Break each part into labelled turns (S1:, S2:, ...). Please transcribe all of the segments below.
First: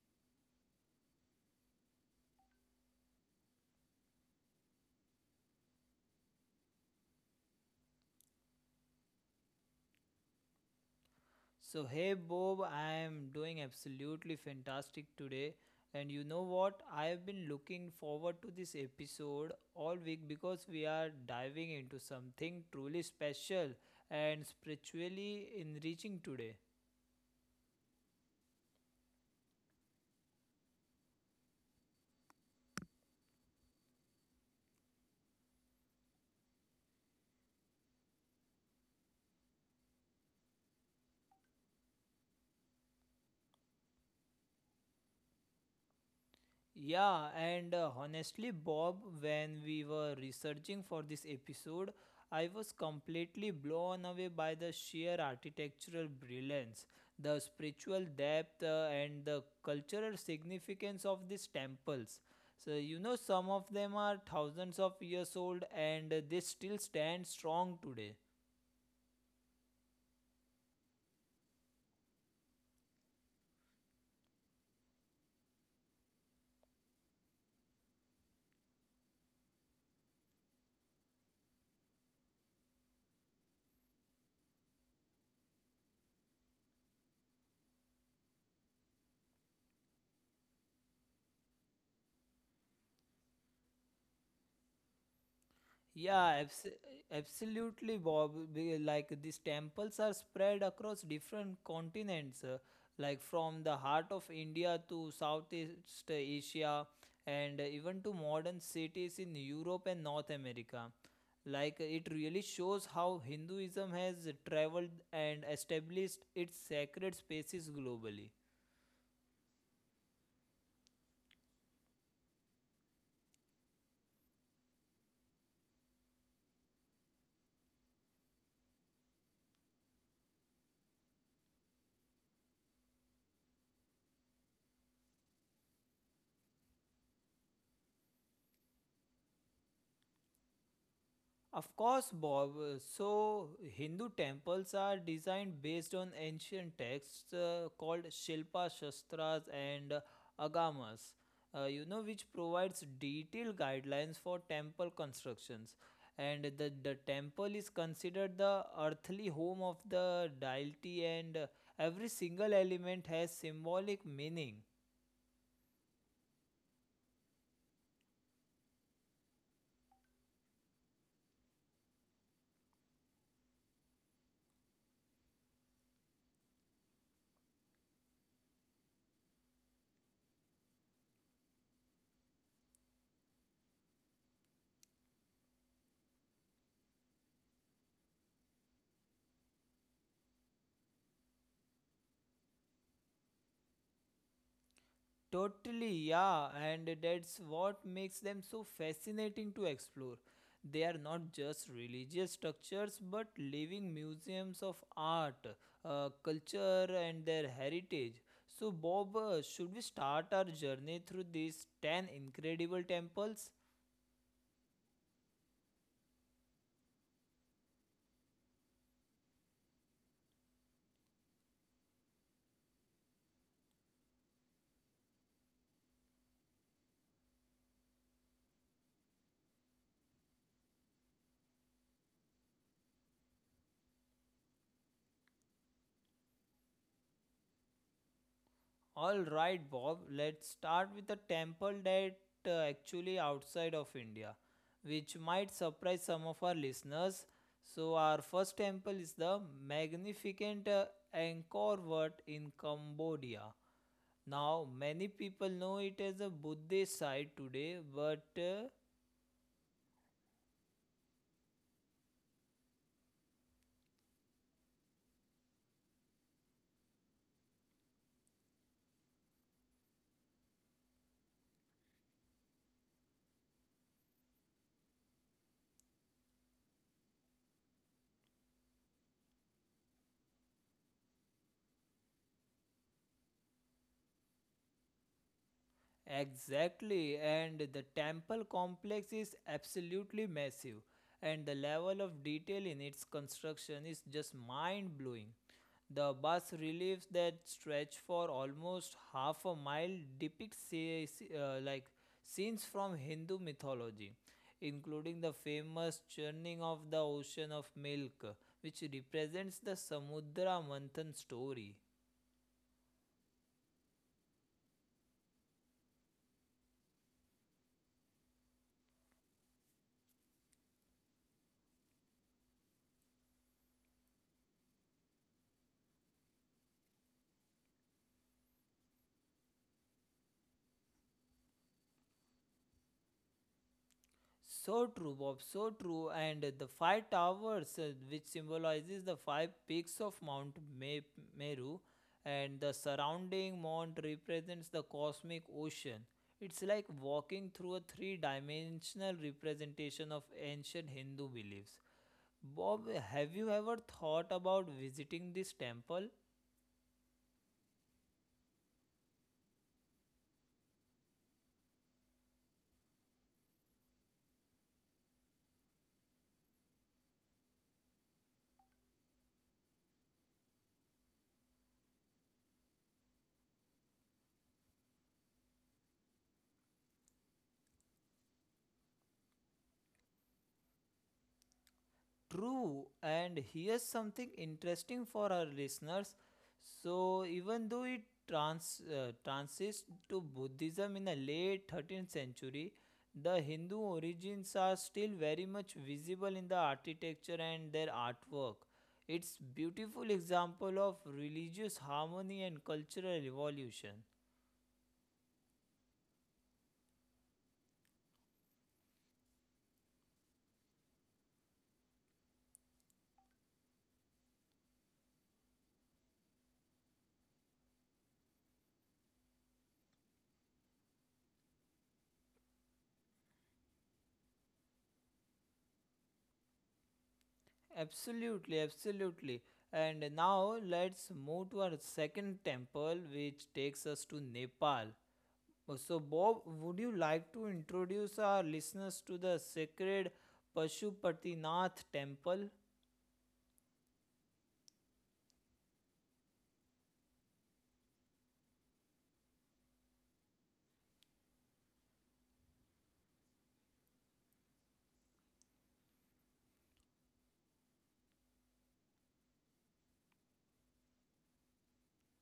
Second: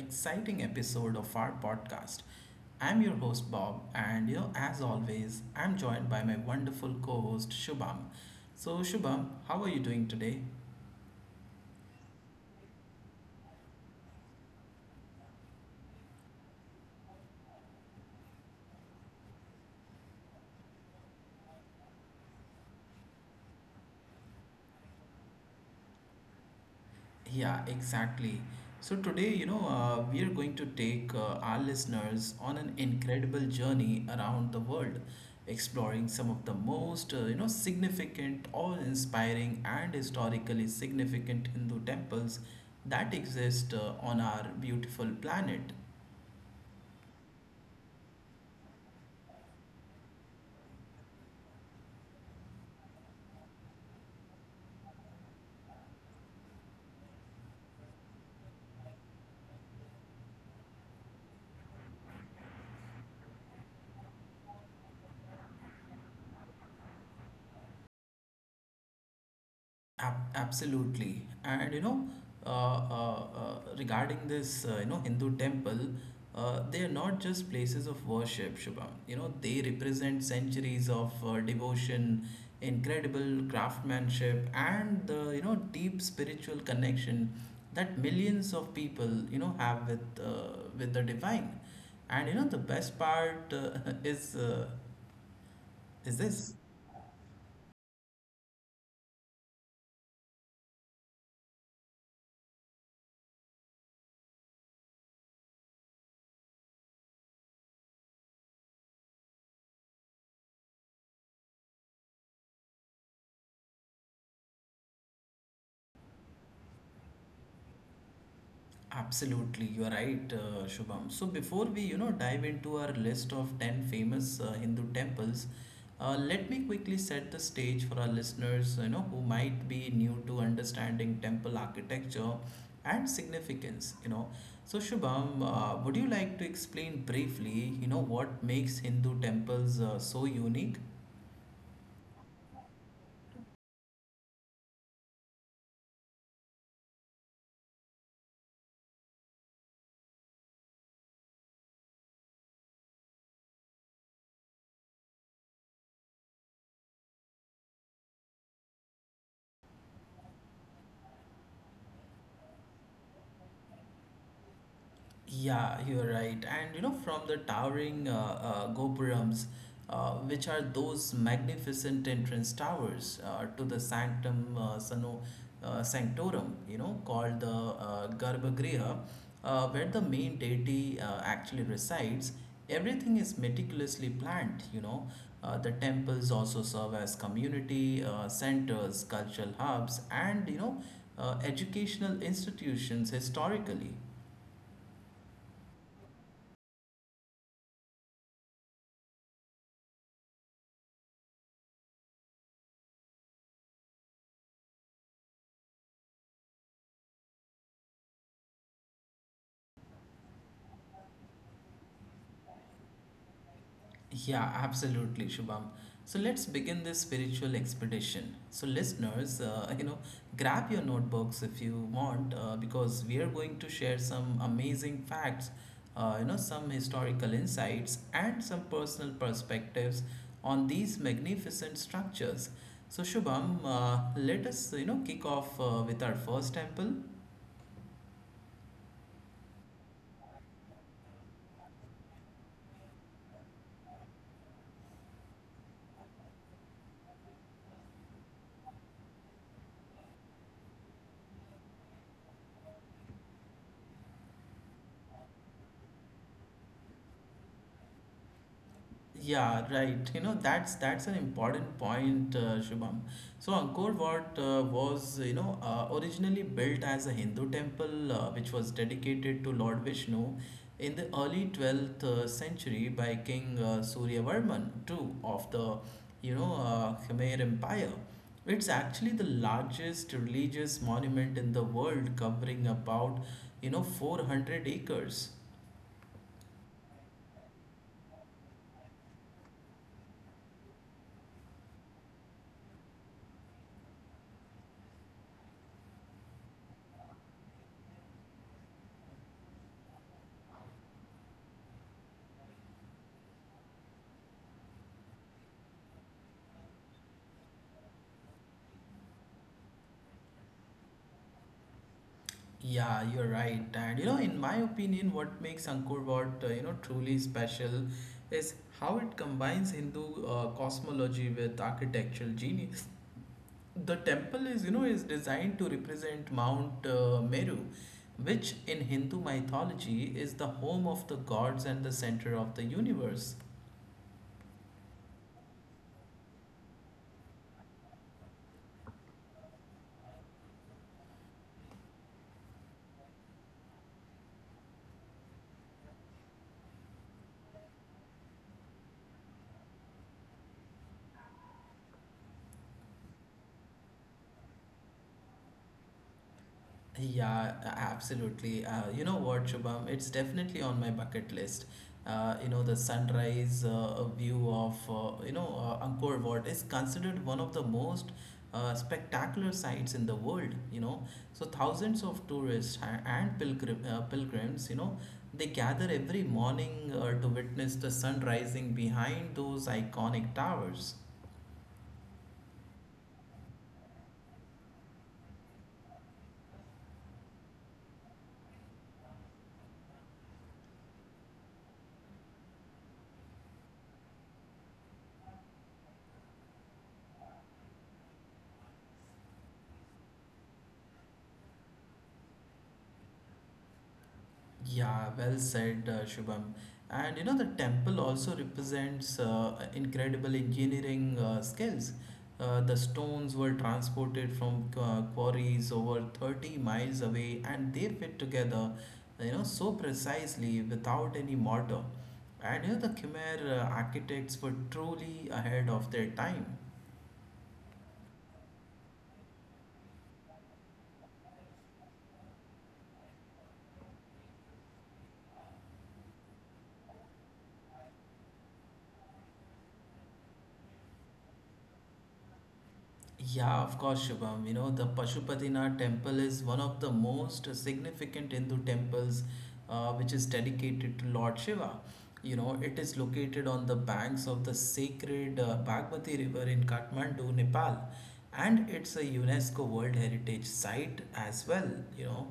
S1: exciting episode of our podcast. I'm your host, Bob, and as always, I'm joined by my wonderful co host, Shubham. So, Shubham, how are you doing today?
S2: So, hey Bob, I am doing absolutely fantastic today. And you know what? I have been looking forward to this episode all week because we are diving into something truly special and spiritually enriching today.
S1: Yeah, exactly. So today, we are going to take our listeners on an incredible journey around the world, exploring some of the most, significant, awe-inspiring, and historically significant Hindu temples that exist on our beautiful planet.
S2: Yeah, and honestly, Bob, when we were researching for this episode, I was completely blown away by the sheer architectural brilliance, the spiritual depth, and the cultural significance of these temples. So, you know, some of them are thousands of years old and they still stand strong today.
S1: Absolutely. And regarding this, Hindu temple, they are not just places of worship, Shubham. You know, they represent centuries of devotion, incredible craftsmanship, and the deep spiritual connection that millions of people, you know, have with the divine. And you know, the best part is uh, is
S2: Yeah,
S1: this.
S2: abs absolutely, Bob. Like these temples are spread across different continents, like from the heart of India to Southeast Asia, and even to modern cities in Europe and North America. Like it really shows how Hinduism has traveled and established its sacred spaces globally.
S1: Absolutely, you are right, Shubham. So before we, you know, dive into our list of 10 famous Hindu temples, let me quickly set the stage for our listeners, you know, who might be new to understanding temple architecture and significance, you know. So Shubham, would you like to explain briefly, you know, what makes Hindu temples so unique?
S2: Of course, Bob. So, Hindu temples are designed based on ancient texts called Shilpa Shastras and Agamas, you know, which provides detailed guidelines for temple constructions. And the temple is considered the earthly home of the deity, and every single element has symbolic meaning.
S1: Yeah, you're right. And you know, from the towering gopurams, which are those magnificent entrance towers to the sanctorum, you know, called the Garbhagriha, where the main deity actually resides, everything is meticulously planned, you know. The temples also serve as community centers, cultural hubs, and educational institutions historically.
S2: Totally, yeah, and that's what makes them so fascinating to explore. They are not just religious structures but living museums of art, culture, and their heritage. So, Bob, should we start our journey through these 10 incredible temples?
S1: Yeah, absolutely, Shubham. So let's begin this spiritual expedition. So, listeners, you know, grab your notebooks if you want, because we are going to share some amazing facts, you know, some historical insights, and some personal perspectives on these magnificent structures. So, Shubham, let us, you know, kick off with our first temple.
S2: All right, Bob, let's start with a temple that actually outside of India, which might surprise some of our listeners. So, our first temple is the magnificent Angkor Wat in Cambodia. Now, many people know it as a Buddhist site today, but
S1: Yeah, right. You know, that's an important point, Shubham. So Angkor Wat was, originally built as a Hindu temple, which was dedicated to Lord Vishnu in the early 12th century by King Suryavarman II of the Khmer Empire. It's actually the largest religious monument in the world, covering about, you know, 400 acres.
S2: exactly, and the temple complex is absolutely massive, and the level of detail in its construction is just mind blowing. The bus reliefs that stretch for almost half a mile depict like scenes from Hindu mythology, including the famous churning of the ocean of milk, which represents the Samudra Manthan story.
S1: Yeah, you're right. And you know, in my opinion, what makes Angkor Wat, truly special is how it combines Hindu cosmology with architectural genius. The temple is designed to represent Mount Meru, which in Hindu mythology is the home of the gods and the center of the universe.
S2: So true, Bob. So true. And the five towers, which symbolizes the five peaks of Mount Meru, and the surrounding mount represents the cosmic ocean. It's like walking through a three-dimensional representation of ancient Hindu beliefs. Bob, have you ever thought about visiting this temple?
S1: Yeah, a- Absolutely. You know what, Shubham? It's definitely on my bucket list. You know, the sunrise view of, Angkor Wat is considered one of the most spectacular sights in the world, you know. So thousands of tourists and pilgrims, you know, they gather every morning to witness the sun rising behind those iconic towers.
S2: True, and here's something interesting for our listeners. So, even though it transits to Buddhism in the late 13th century, the Hindu origins are still very much visible in the architecture and their artwork. It's beautiful example of religious harmony and cultural evolution.
S1: Yeah, well said, Shubham. And you know, the temple also represents incredible engineering skills. The stones were transported from quarries over 30 miles away and they fit together, you know, so precisely without any mortar. And you know, the Khmer architects were truly ahead of their time.
S2: Absolutely, absolutely. And now let's move to our second temple, which takes us to Nepal. So, Bob, would you like to introduce our listeners to the sacred Pashupatinath temple?
S1: Yeah, of course, Shubham. You know, the Pashupatinath temple is one of the most significant Hindu temples, which is dedicated to Lord Shiva. You know, it is located on the banks of the sacred Bagmati River in Kathmandu, Nepal, and it's a UNESCO World Heritage Site as well, you know.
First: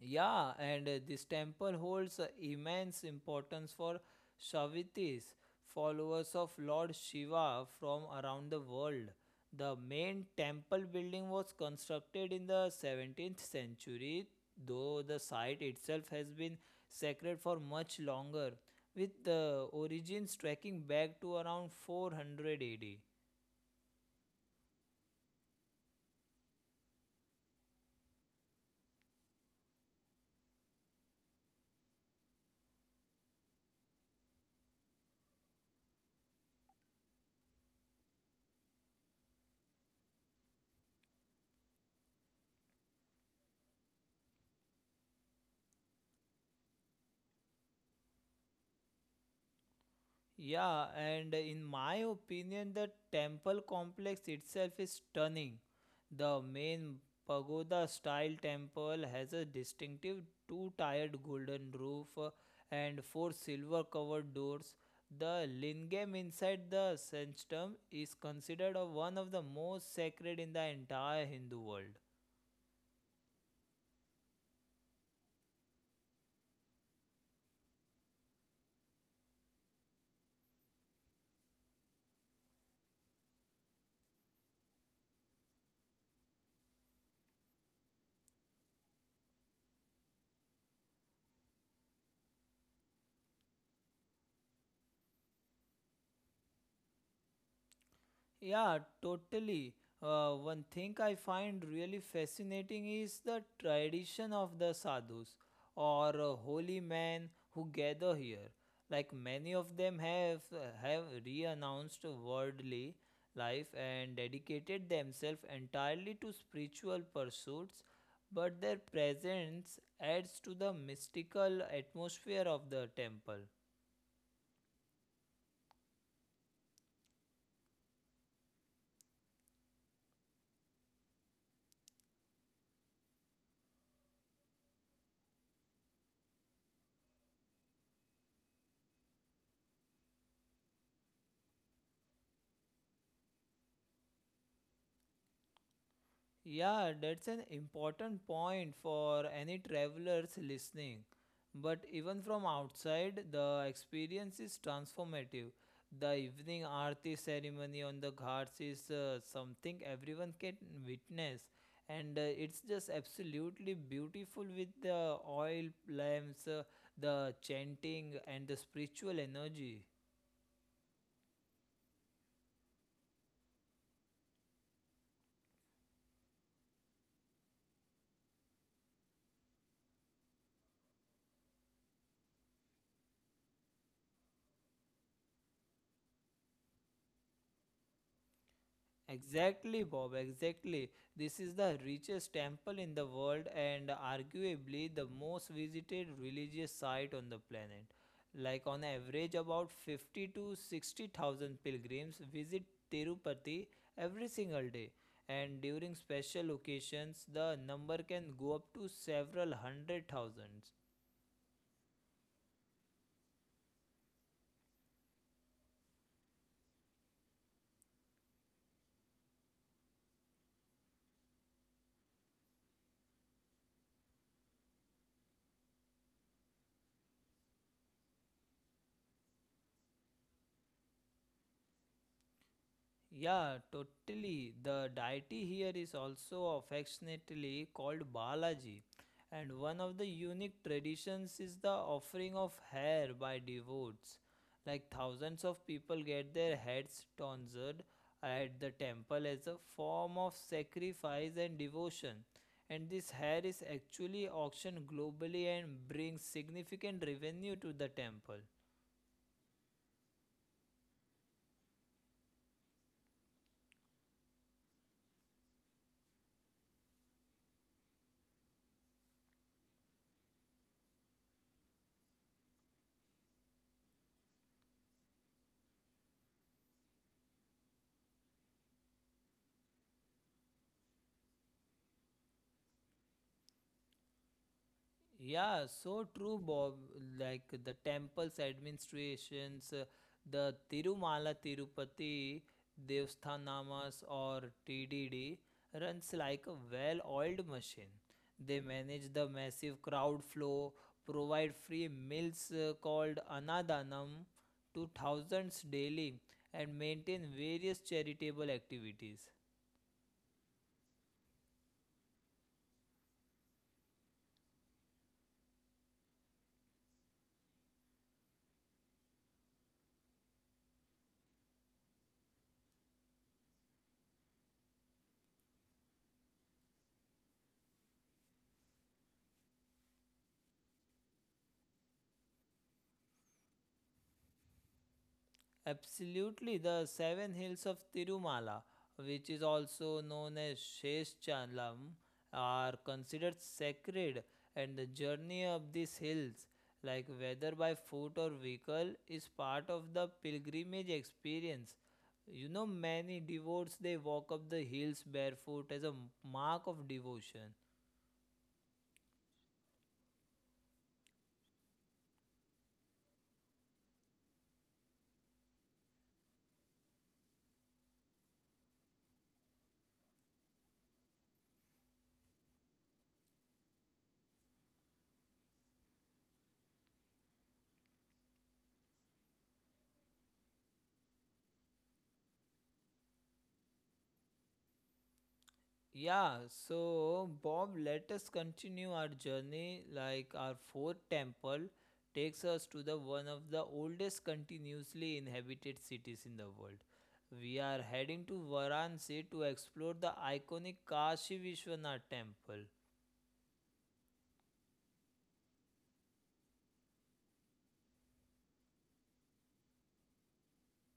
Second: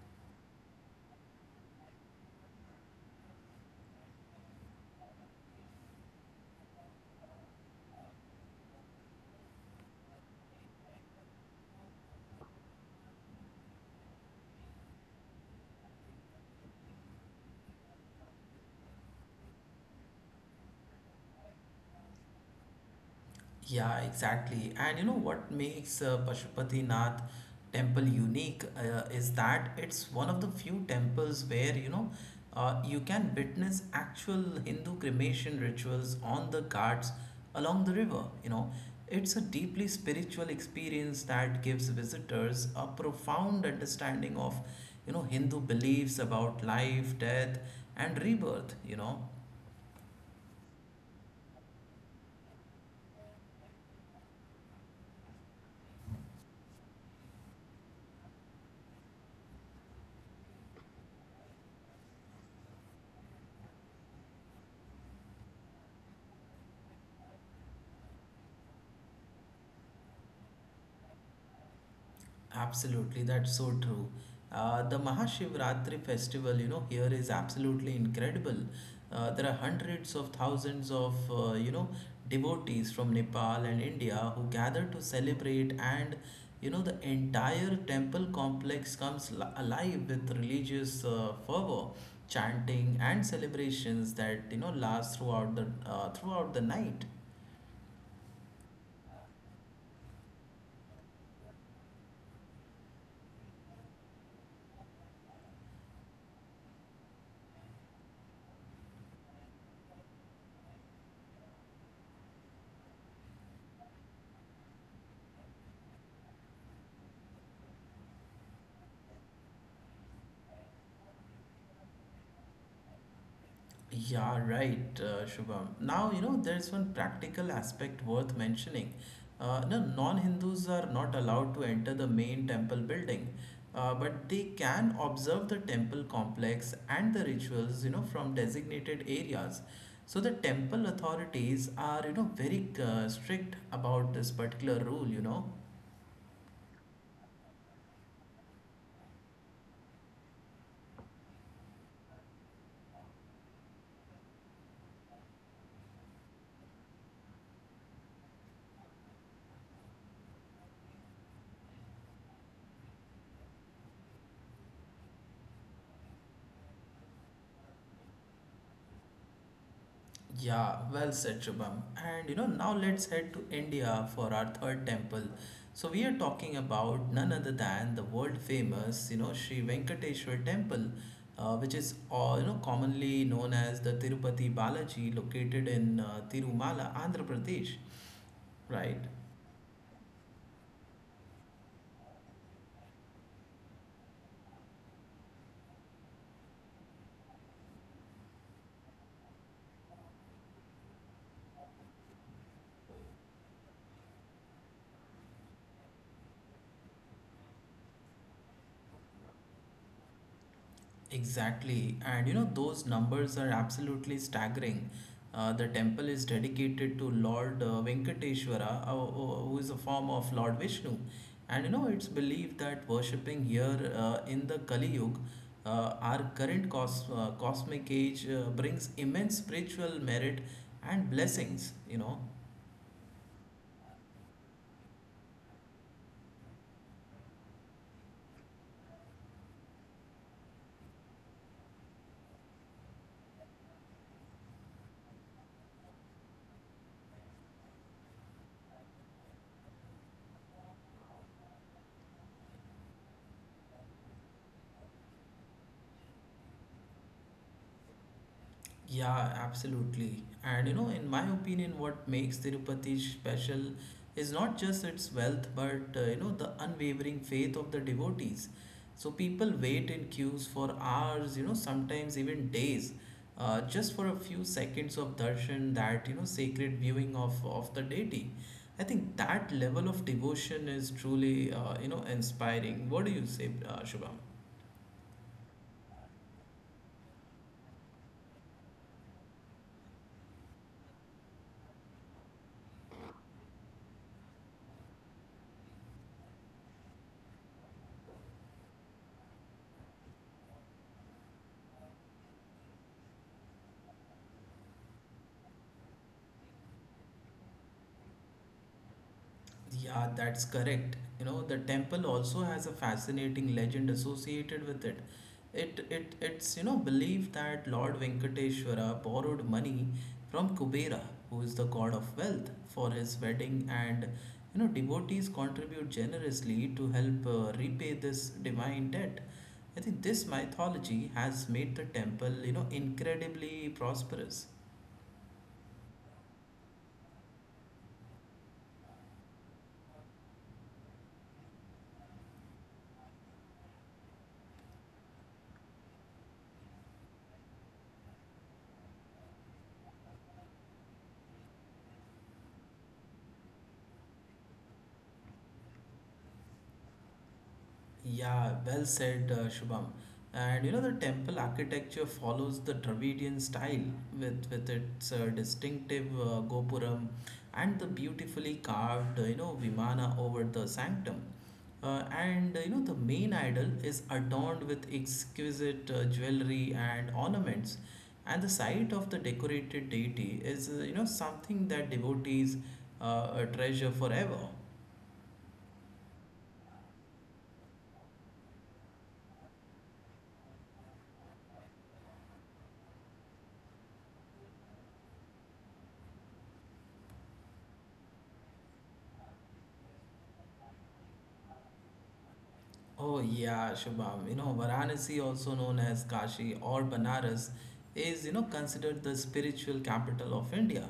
S2: Yeah, and this temple holds immense importance for Shaivites, followers of Lord Shiva from around the world. The main temple building was constructed in the 17th century, though the site itself has been sacred for much longer, with the origins tracking back to around 400 AD.
S1: Yeah, exactly. And you know what makes Pashupati Nath temple unique is that it's one of the few temples where, you can witness actual Hindu cremation rituals on the ghats along the river. You know, it's a deeply spiritual experience that gives visitors a profound understanding of, you know, Hindu beliefs about life, death, and rebirth, you know.
S2: Yeah, and in my opinion, the temple complex itself is stunning. The main pagoda style temple has a distinctive two tiered golden roof and four silver covered doors. The lingam inside the sanctum is considered one of the most sacred in the entire Hindu world.
S1: Absolutely, that's so true. The Mahashivratri festival, you know, here is absolutely incredible. There are hundreds of thousands of, devotees from Nepal and India who gather to celebrate, and, you know, the entire temple complex alive with religious fervor, chanting, and celebrations that, you know, last throughout the night.
S2: Yeah, totally. One thing I find really fascinating is the tradition of the sadhus or holy men who gather here. Like many of them have renounced worldly life and dedicated themselves entirely to spiritual pursuits, but their presence adds to the mystical atmosphere of the temple.
S1: Yeah, right, Shubham. Now, you know, there's one practical aspect worth mentioning. No, Non-Hindus are not allowed to enter the main temple building, but they can observe the temple complex and the rituals, you know, from designated areas. So the temple authorities are, you know, very strict about this particular rule, you know.
S2: Yeah, that's an important point for any travelers listening. But even from outside, the experience is transformative. The evening aarti ceremony on the ghats is something everyone can witness, and it's just absolutely beautiful with the oil lamps, the chanting, and the spiritual energy.
S1: Yeah, well said, Shubham. And you know, now let's head to India for our third temple. So we are talking about none other than the world famous, you know, Sri Venkateswar Temple, which is you know commonly known as the Tirupati Balaji, located in Tirumala, Andhra Pradesh, right?
S2: Exactly, Bob, exactly. This is the richest temple in the world and arguably the most visited religious site on the planet. Like on average about 50 to 60,000 pilgrims visit Tirupati every single day, and during special occasions the number can go up to several hundred thousand.
S1: Exactly. And you know, those numbers are absolutely staggering. The temple is dedicated to Lord Venkateshwara, who is a form of Lord Vishnu. And you know, it's believed that worshipping here in the Kali Yuga, our current cosmic age, brings immense spiritual merit and blessings, you know.
S2: Yeah, totally. The deity here is also affectionately called Balaji, and one of the unique traditions is the offering of hair by devotees. Like thousands of people get their heads tonsured at the temple as a form of sacrifice and devotion. And this hair is actually auctioned globally and brings significant revenue to the temple.
S1: Yeah, absolutely. And you know, in my opinion, what makes Tirupati special is not just its wealth, but you know, the unwavering faith of the devotees. So people wait in queues for hours, you know, sometimes even days, just for a few seconds of darshan, that you know, sacred viewing of the deity. I think that level of devotion is truly, you know, inspiring. What do you say, Shubham?
S2: Yeah, so true, Bob. Like the temple's administrations, the Tirumala Tirupati Devsthanamas or TDD runs like a well oiled machine. They manage the massive crowd flow, provide free meals called Anadanam to thousands daily, and maintain various charitable activities.
S1: Yeah, that's correct. You know, the temple also has a fascinating legend associated with it. It's you know believed that Lord Venkateshwara borrowed money from Kubera, who is the god of wealth, his wedding, and you know devotees contribute generously to help repay this divine debt. I think this mythology has made the temple you know incredibly prosperous.
S2: Absolutely, the seven hills of Tirumala, which is also known as Sheshchalam, are considered sacred, and the journey up these hills, like whether by foot or vehicle, is part of the pilgrimage experience. You know, many devotees they walk up the hills barefoot as a mark of devotion.
S1: Yeah, well said, Shubham. And you know, the temple architecture follows the Dravidian style with its distinctive gopuram and the beautifully carved, vimana over the sanctum. And You know, the main idol is adorned with exquisite jewelry and ornaments. And the sight of the decorated deity is, you know, something that devotees treasure forever.
S2: Yeah, so Bob, let us continue our journey. Like our fourth temple takes us to the one of the oldest continuously inhabited cities in the world. We are heading to Varanasi to explore the iconic Kashi Vishwanath temple.
S1: Oh yeah, Shubham. You know, Varanasi, also known as Kashi or Banaras, is you know considered the spiritual capital of India,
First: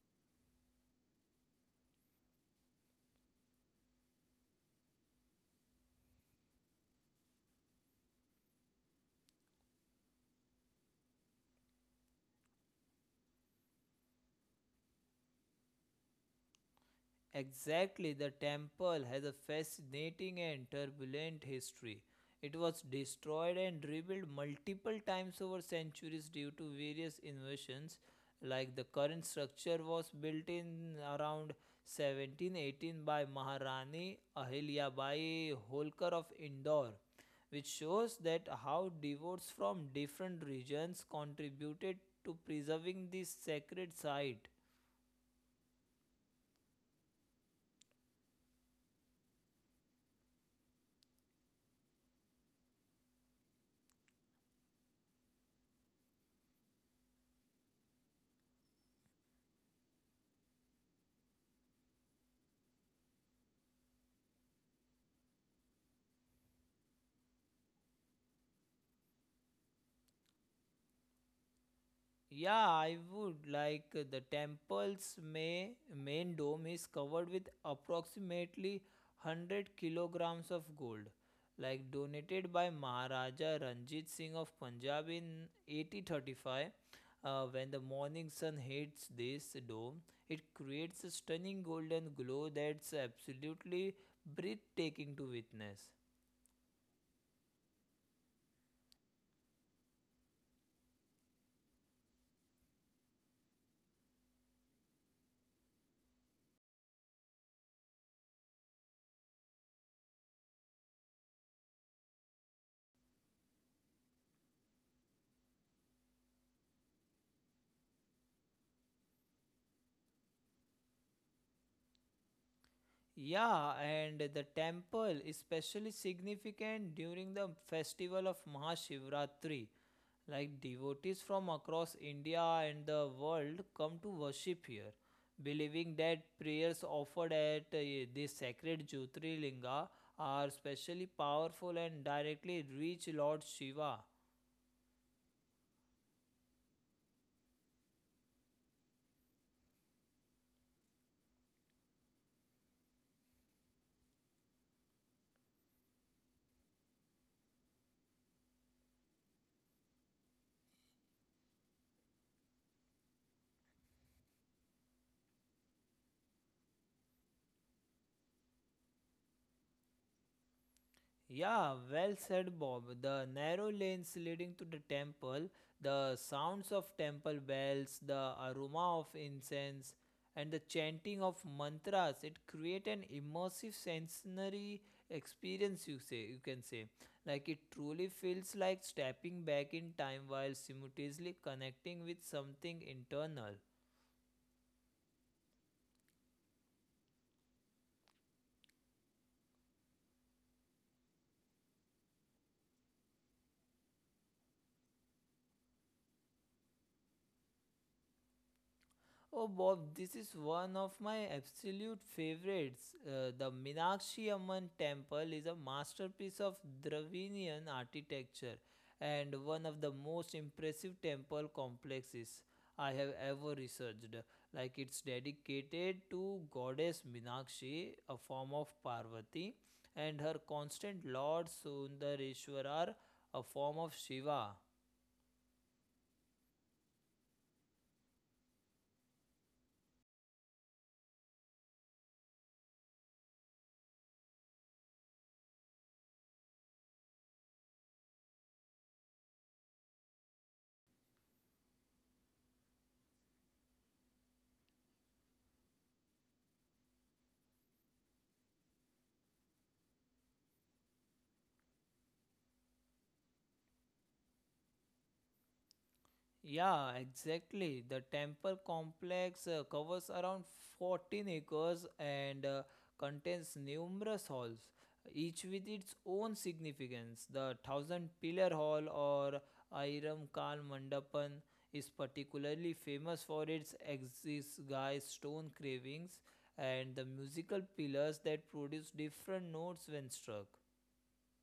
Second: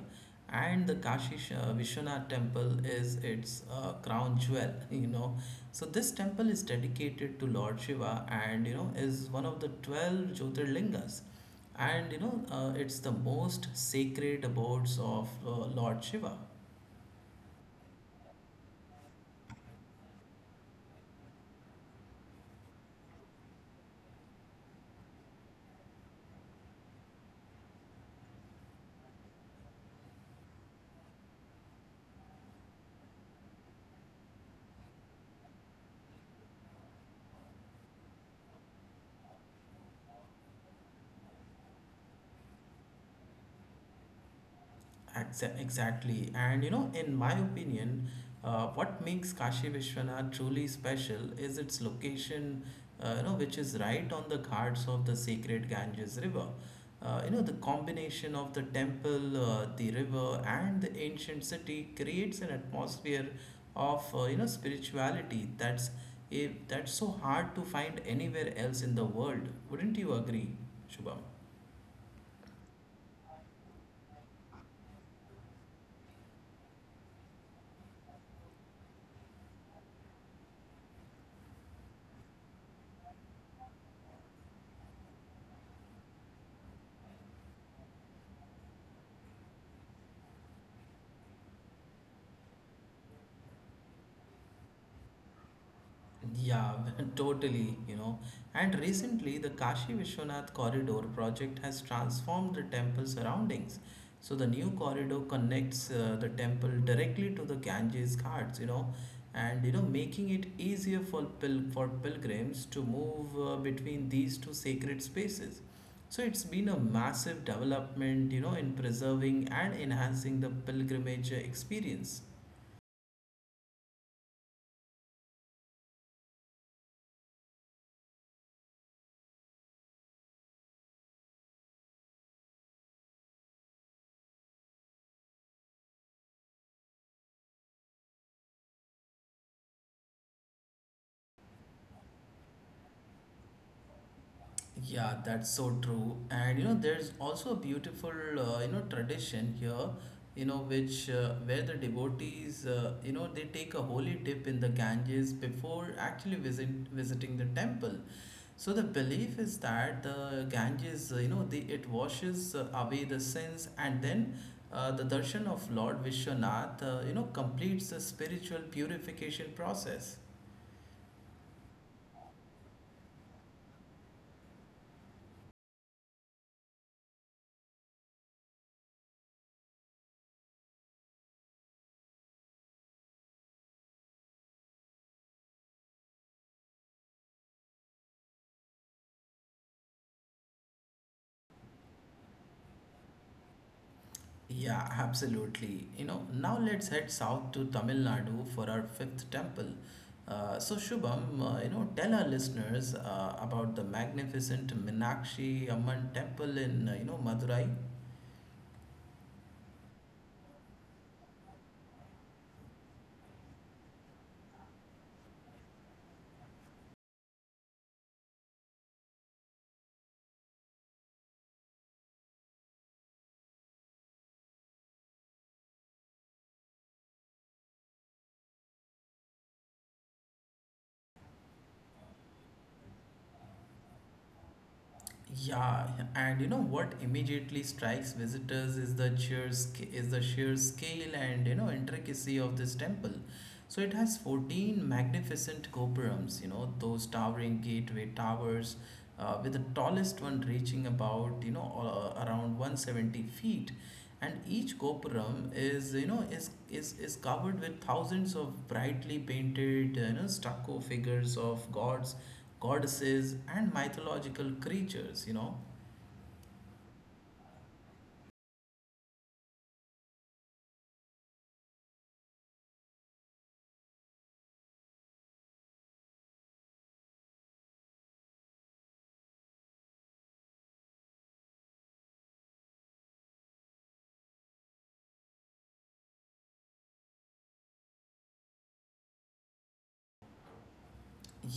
S1: and the Kashi Vishwanath temple is its crown jewel. You know, so this temple is dedicated to Lord Shiva, and you know is one of the 12 Jyotirlingas, and you know it's the most sacred abodes of Lord Shiva.
S2: Exactly, the temple has a fascinating and turbulent history. It was destroyed and rebuilt multiple times over centuries due to various invasions. Like the current structure was built in around 1718 by Maharani Ahilyabai Holkar of Indore, which shows that how devotees from different regions contributed to preserving this sacred site.
S1: Exactly. And you know, in my opinion, what makes Kashi Vishwanath truly special is its location, you know, which is right on the ghats of the sacred Ganges River. You know, the combination of the temple, the river, and the ancient city creates an atmosphere of, you know, spirituality that's so hard to find anywhere else in the world. Wouldn't you agree, Shubham?
S2: Yeah, I would like the temple's main dome is covered with approximately 100 kilograms of gold, like donated by Maharaja Ranjit Singh of Punjab in 1835. When the morning sun hits this dome, it creates a stunning golden glow that's absolutely breathtaking to witness.
S1: Yeah, totally, you know. And recently, the Kashi Vishwanath Corridor project has transformed the temple surroundings. So, the new corridor connects the temple directly to the Ganges Ghats, you know, and you know, making it easier for pilgrims to move between these two sacred spaces. So, it's been a massive development, you know, in preserving and enhancing the pilgrimage experience.
S2: Yeah, and the temple is especially significant during the festival of Mahashivratri. Like devotees from across India and the world come to worship here, believing that prayers offered at this sacred Jyotirlinga are especially powerful and directly reach Lord Shiva.
S1: Yeah, that's so true. And you know, there's also a beautiful you know tradition here, you know, which where the devotees you know they take a holy dip in the Ganges before actually visiting the temple. So the belief is that the Ganges, you know, the, it washes away the sins, and then the darshan of Lord Vishwanath, you know, completes the spiritual purification process.
S2: Yeah, well said, Bob. The narrow lanes leading to the temple, the sounds of temple bells, the aroma of incense, and the chanting of mantras, it create an immersive sensory experience, you say you can say. Like it truly feels like stepping back in time while simultaneously connecting with something internal.
S1: Yeah, absolutely. You know, now let's head south to Tamil Nadu for our fifth temple. So, Shubham, you know, tell our listeners about the magnificent Minakshi Amman temple in, you know, Madurai.
S2: Oh, Bob, this is one of my absolute favorites. The Meenakshi Amman temple is a masterpiece of Dravidian architecture and one of the most impressive temple complexes I have ever researched. Like it's dedicated to goddess Meenakshi, a form of Parvati, and her constant lord Sundareshwarar, a form of Shiva.
S1: Yeah, and you know what immediately strikes visitors is the is the sheer scale and you know intricacy of this temple. So it has 14 magnificent gopurams, you know, those towering gateway towers, with the tallest one reaching about you know around 170 feet, and each gopuram is you know is covered with thousands of brightly painted you know stucco figures of gods, goddesses and mythological creatures, you know.
S2: Yeah, exactly. The temple complex covers around 14 acres and contains numerous halls, each with its own significance. The Thousand Pillar Hall or Airam Kal Mandapan is particularly famous for its exiguised stone carvings and the musical pillars that produce different notes when struck.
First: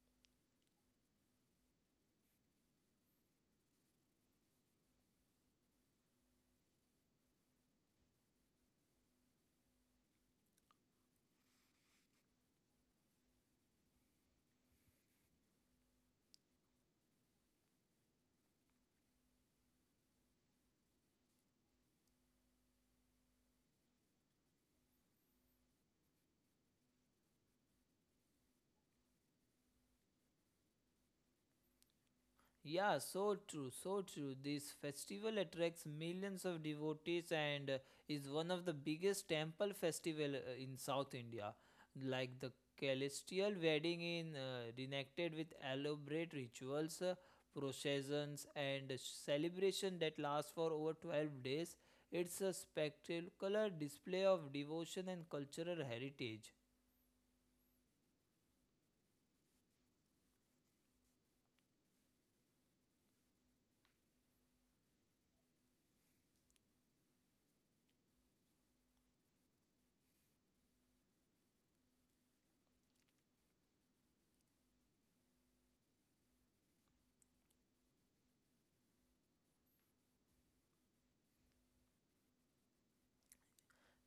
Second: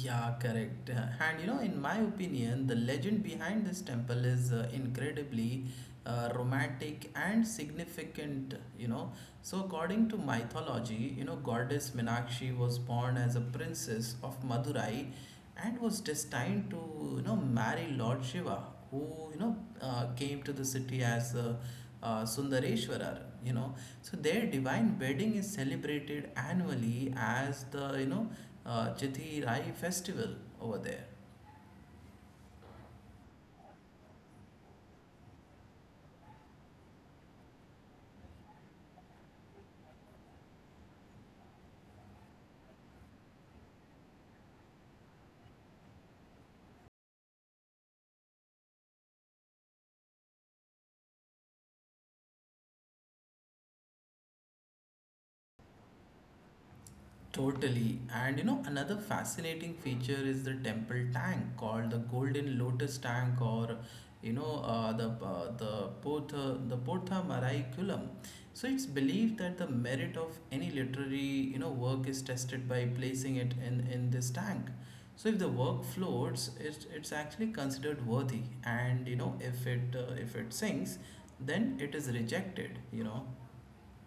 S1: Yeah, correct. And you know, in my opinion, the legend behind this temple is incredibly romantic and significant, you know. So, according to mythology, you know, goddess Meenakshi was born as a princess of Madurai and was destined to you know marry Lord Shiva, who came to the city as Sundareshwarar. You know, so their divine wedding is celebrated annually as the Chithi Rai festival over there.
S2: Yeah, so true, so true. This festival attracts millions of devotees and is one of the biggest temple festival in South India. Like the celestial wedding in reenacted with elaborate rituals, processions and celebration that lasts for over 12 days. It's a spectacular display of devotion and cultural heritage.
S1: Totally. And you know, another fascinating feature is the temple tank called the Golden Lotus Tank or the the Porta Mariculum. So it's believed that the merit of any literary you know work is tested by placing it in this tank. So if the work floats, it's actually considered worthy, and you know if it sinks, then it is rejected. You know.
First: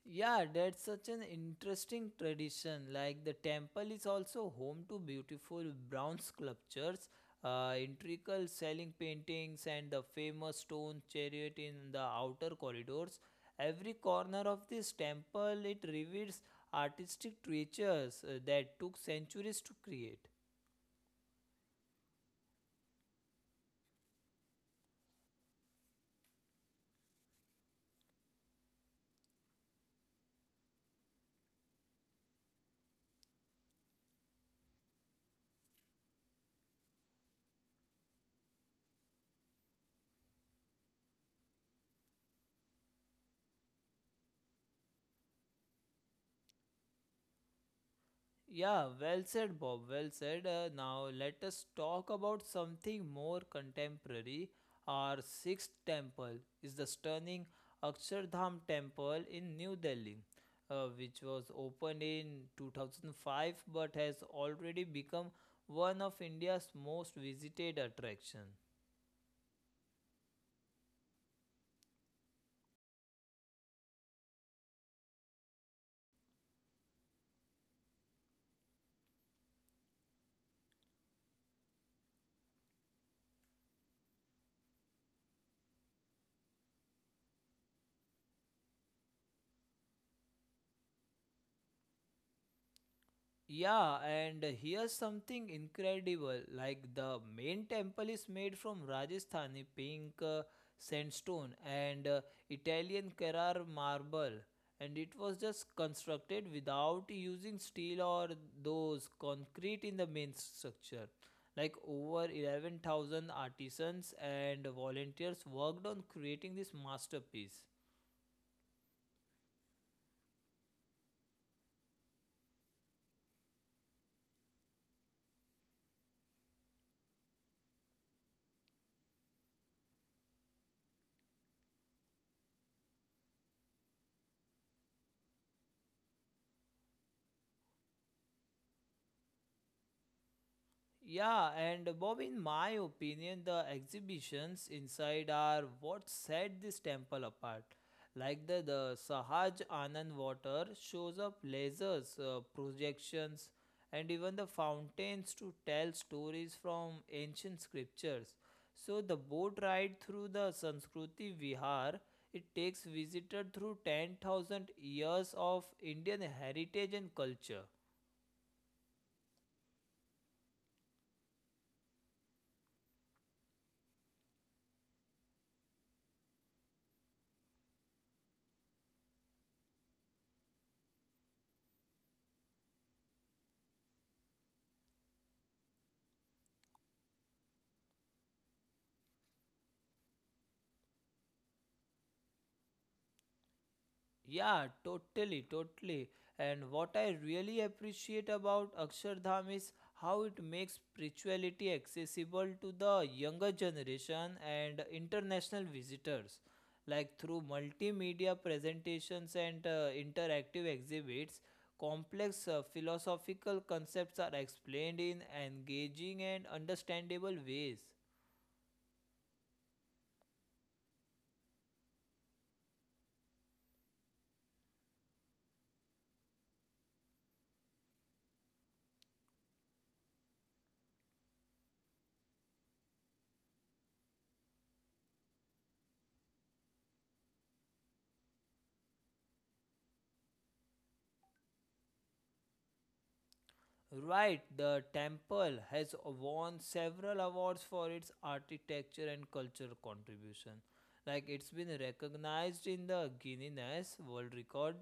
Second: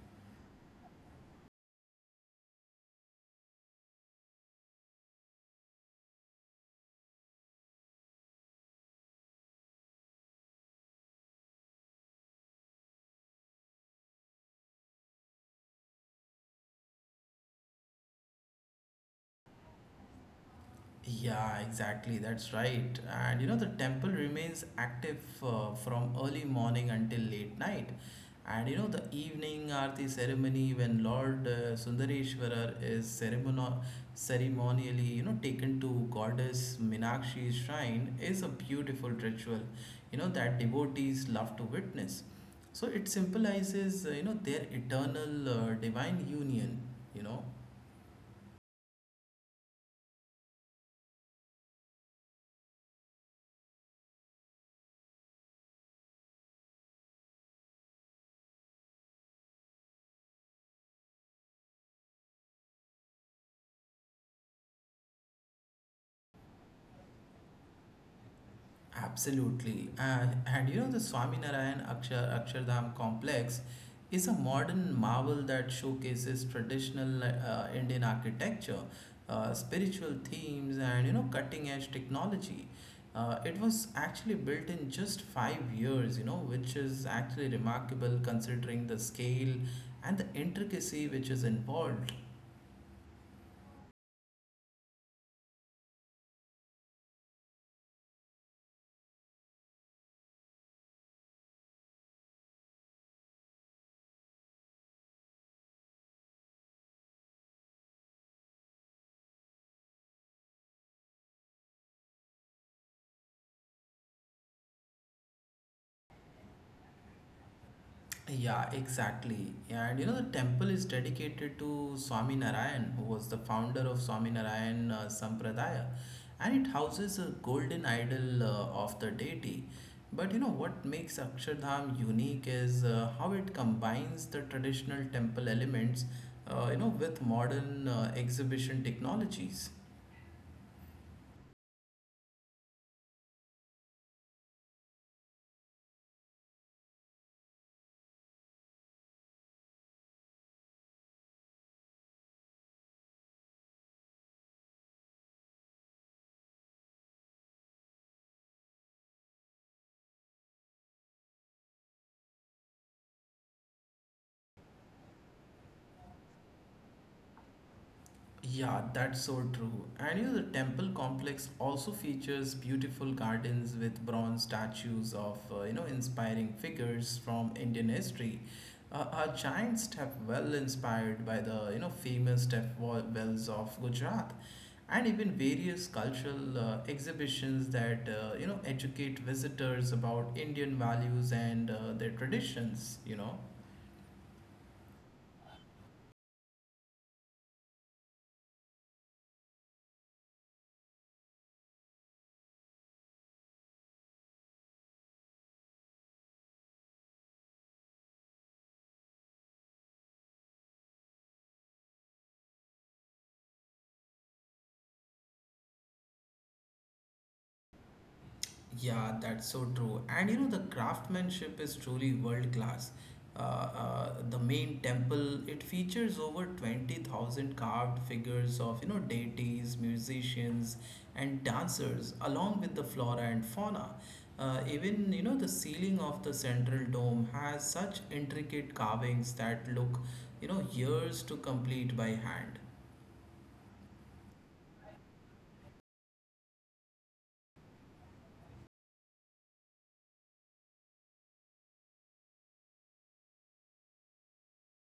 S2: Yeah, that's such an interesting tradition. Like the temple is also home to beautiful bronze sculptures, intricate ceiling paintings, and the famous stone chariot in the outer corridors. Every corner of this temple it reveals artistic treasures that took centuries to create.
S1: Yeah, exactly. That's right. And you know, the temple remains active from early morning until late night. And you know, the evening aarti ceremony when Lord Sundareshwarar is ceremonially, you know, taken to goddess Meenakshi's shrine is a beautiful ritual, you know, that devotees love to witness. So it symbolizes, you know, their eternal divine union, you know.
S2: Yeah, well said, Bob. Well said. Now let us talk about something more contemporary. Our sixth temple is the stunning Akshardham Temple in New Delhi, which was opened in 2005 but has already become one of India's most visited attractions.
S1: Absolutely. And you know, the Akshardham complex is a modern marvel that showcases traditional Indian architecture, spiritual themes, and you know, cutting edge technology. It was actually built in just 5 years, you know, which is actually remarkable considering the scale and the intricacy which is involved.
S2: Yeah, and here's something incredible. Like the main temple is made from Rajasthani pink sandstone and Italian Carrara marble, and it was just constructed without using steel or those concrete in the main structure. Like over 11,000 artisans and volunteers worked on creating this masterpiece.
S1: Yeah, exactly. And you know, the temple is dedicated to Swami Narayan, who was the founder of Swami Narayan Sampradaya, and it houses a golden idol of the deity. But you know, what makes Akshardham unique is how it combines the traditional temple elements, you know, with modern exhibition technologies.
S2: Yeah, and Bob, in my opinion, the exhibitions inside are what set this temple apart. Like the Sahaj Anand water shows up lasers, projections, and even the fountains to tell stories from ancient scriptures. So the boat ride through the Sanskriti Vihar, it takes visitor through 10,000 years of Indian heritage and culture.
S1: Yeah, that's so true. And you know, the temple complex also features beautiful gardens with bronze statues of you know inspiring figures from Indian history. Uh, a giant step well inspired by the you know famous wells of Gujarat, and even various cultural exhibitions that you know educate visitors about Indian values and their traditions. You know.
S2: Yeah, totally, totally. And what I really appreciate about Akshardham is how it makes spirituality accessible to the younger generation and international visitors. Like through multimedia presentations and interactive exhibits, complex philosophical concepts are explained in engaging and understandable ways.
S1: Yeah, that's so true. And you know, the craftsmanship is truly world class. The main temple, it features over 20,000 carved figures of, you know, deities, musicians, and dancers, along with the flora and fauna. Even, you know, the ceiling of the central dome has such intricate carvings that look, you know, years to complete by hand.
S2: Right, the temple has won several awards for its architecture and cultural contribution. Like it's been recognized in the Guinness World Record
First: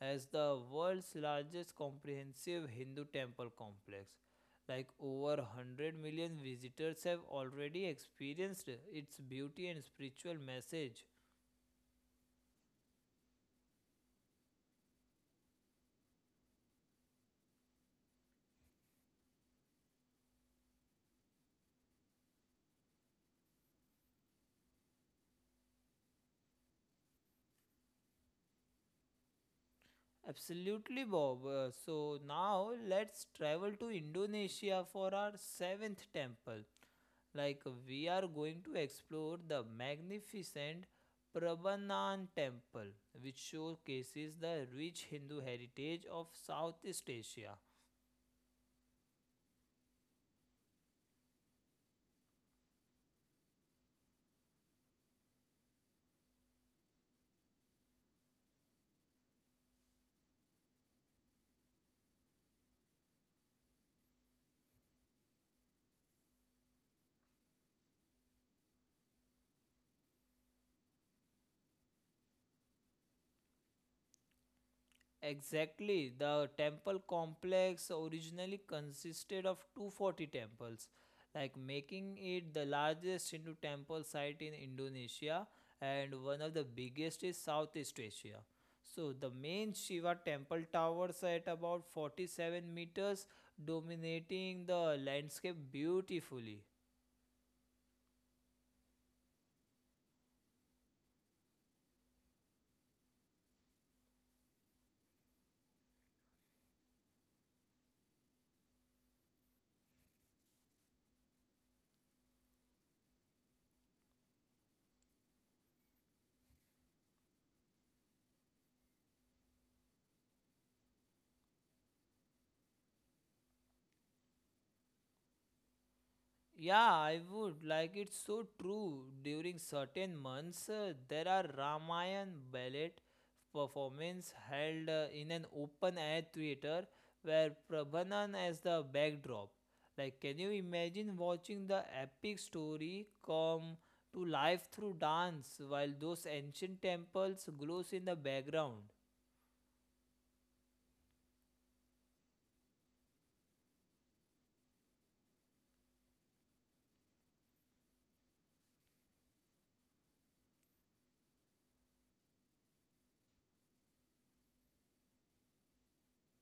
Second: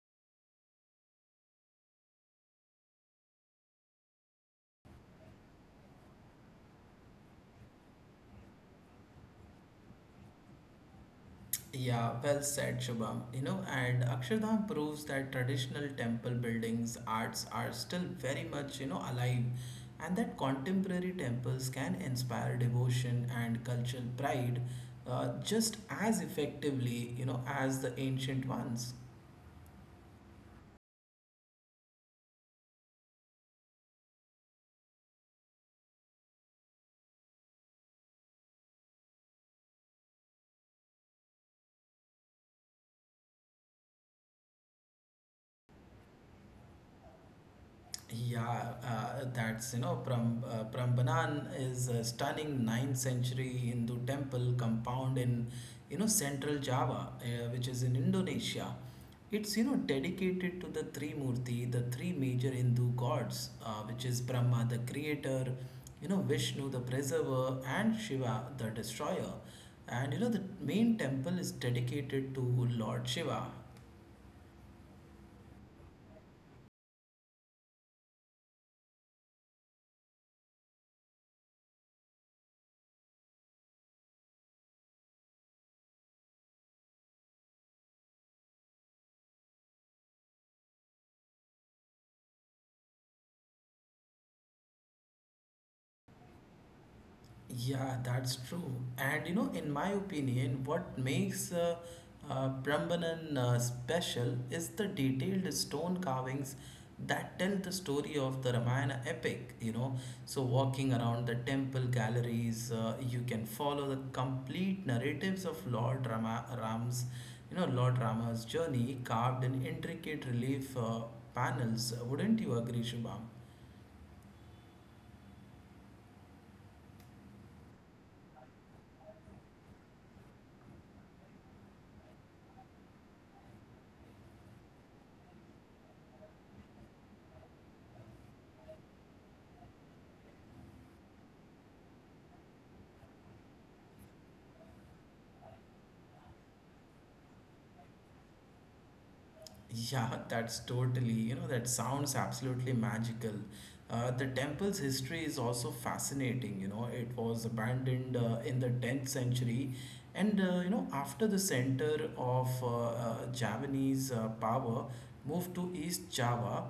S2: as the world's largest comprehensive Hindu temple complex. Like over 100 million visitors have already experienced its beauty and spiritual message.
S1: Yeah, well said, Shubham. You know, and Akshardham proves that traditional temple buildings, arts are still very much, you know, alive, and that contemporary temples can inspire devotion and cultural pride just as effectively, you know, as the ancient ones.
S2: Absolutely, Bob. So now let's travel to Indonesia for our seventh temple. Like we are going to explore the magnificent Prambanan temple, which showcases the rich Hindu heritage of Southeast Asia.
S1: Yeah, that's you know, Prambanan is a stunning ninth century Hindu temple compound in you know central Java, which is in Indonesia. It's you know dedicated to the three Murti, the three major Hindu gods, which is Brahma the creator, you know Vishnu the preserver, and Shiva the destroyer. And you know the main temple is dedicated to Lord Shiva.
S2: Exactly. The temple complex originally consisted of 240 temples, like making it the largest Hindu temple site in Indonesia and one of the biggest in Southeast Asia. So the main Shiva temple towers at about 47 meters, dominating the landscape beautifully.
S1: Yeah, that's true. And you know, in my opinion, what makes Prambanan special is the detailed stone carvings that tell the story of the Ramayana epic. You know, so walking around the temple galleries, you can follow the complete narratives of you know, Lord Rama's journey carved in intricate relief panels. Wouldn't you agree, Shubham?
S2: Yeah, I would. Like, it's so true. During certain months, there are Ramayan ballet performance held in an open air theater where Prabhanan as the backdrop. Like, can you imagine watching the epic story come to life through dance while those ancient temples glows in the background?
S1: Yeah, that's totally, you know, that sounds absolutely magical. The temple's history is also fascinating. You know, it was abandoned in the 10th century, and you know, after the center of Javanese power moved to East Java,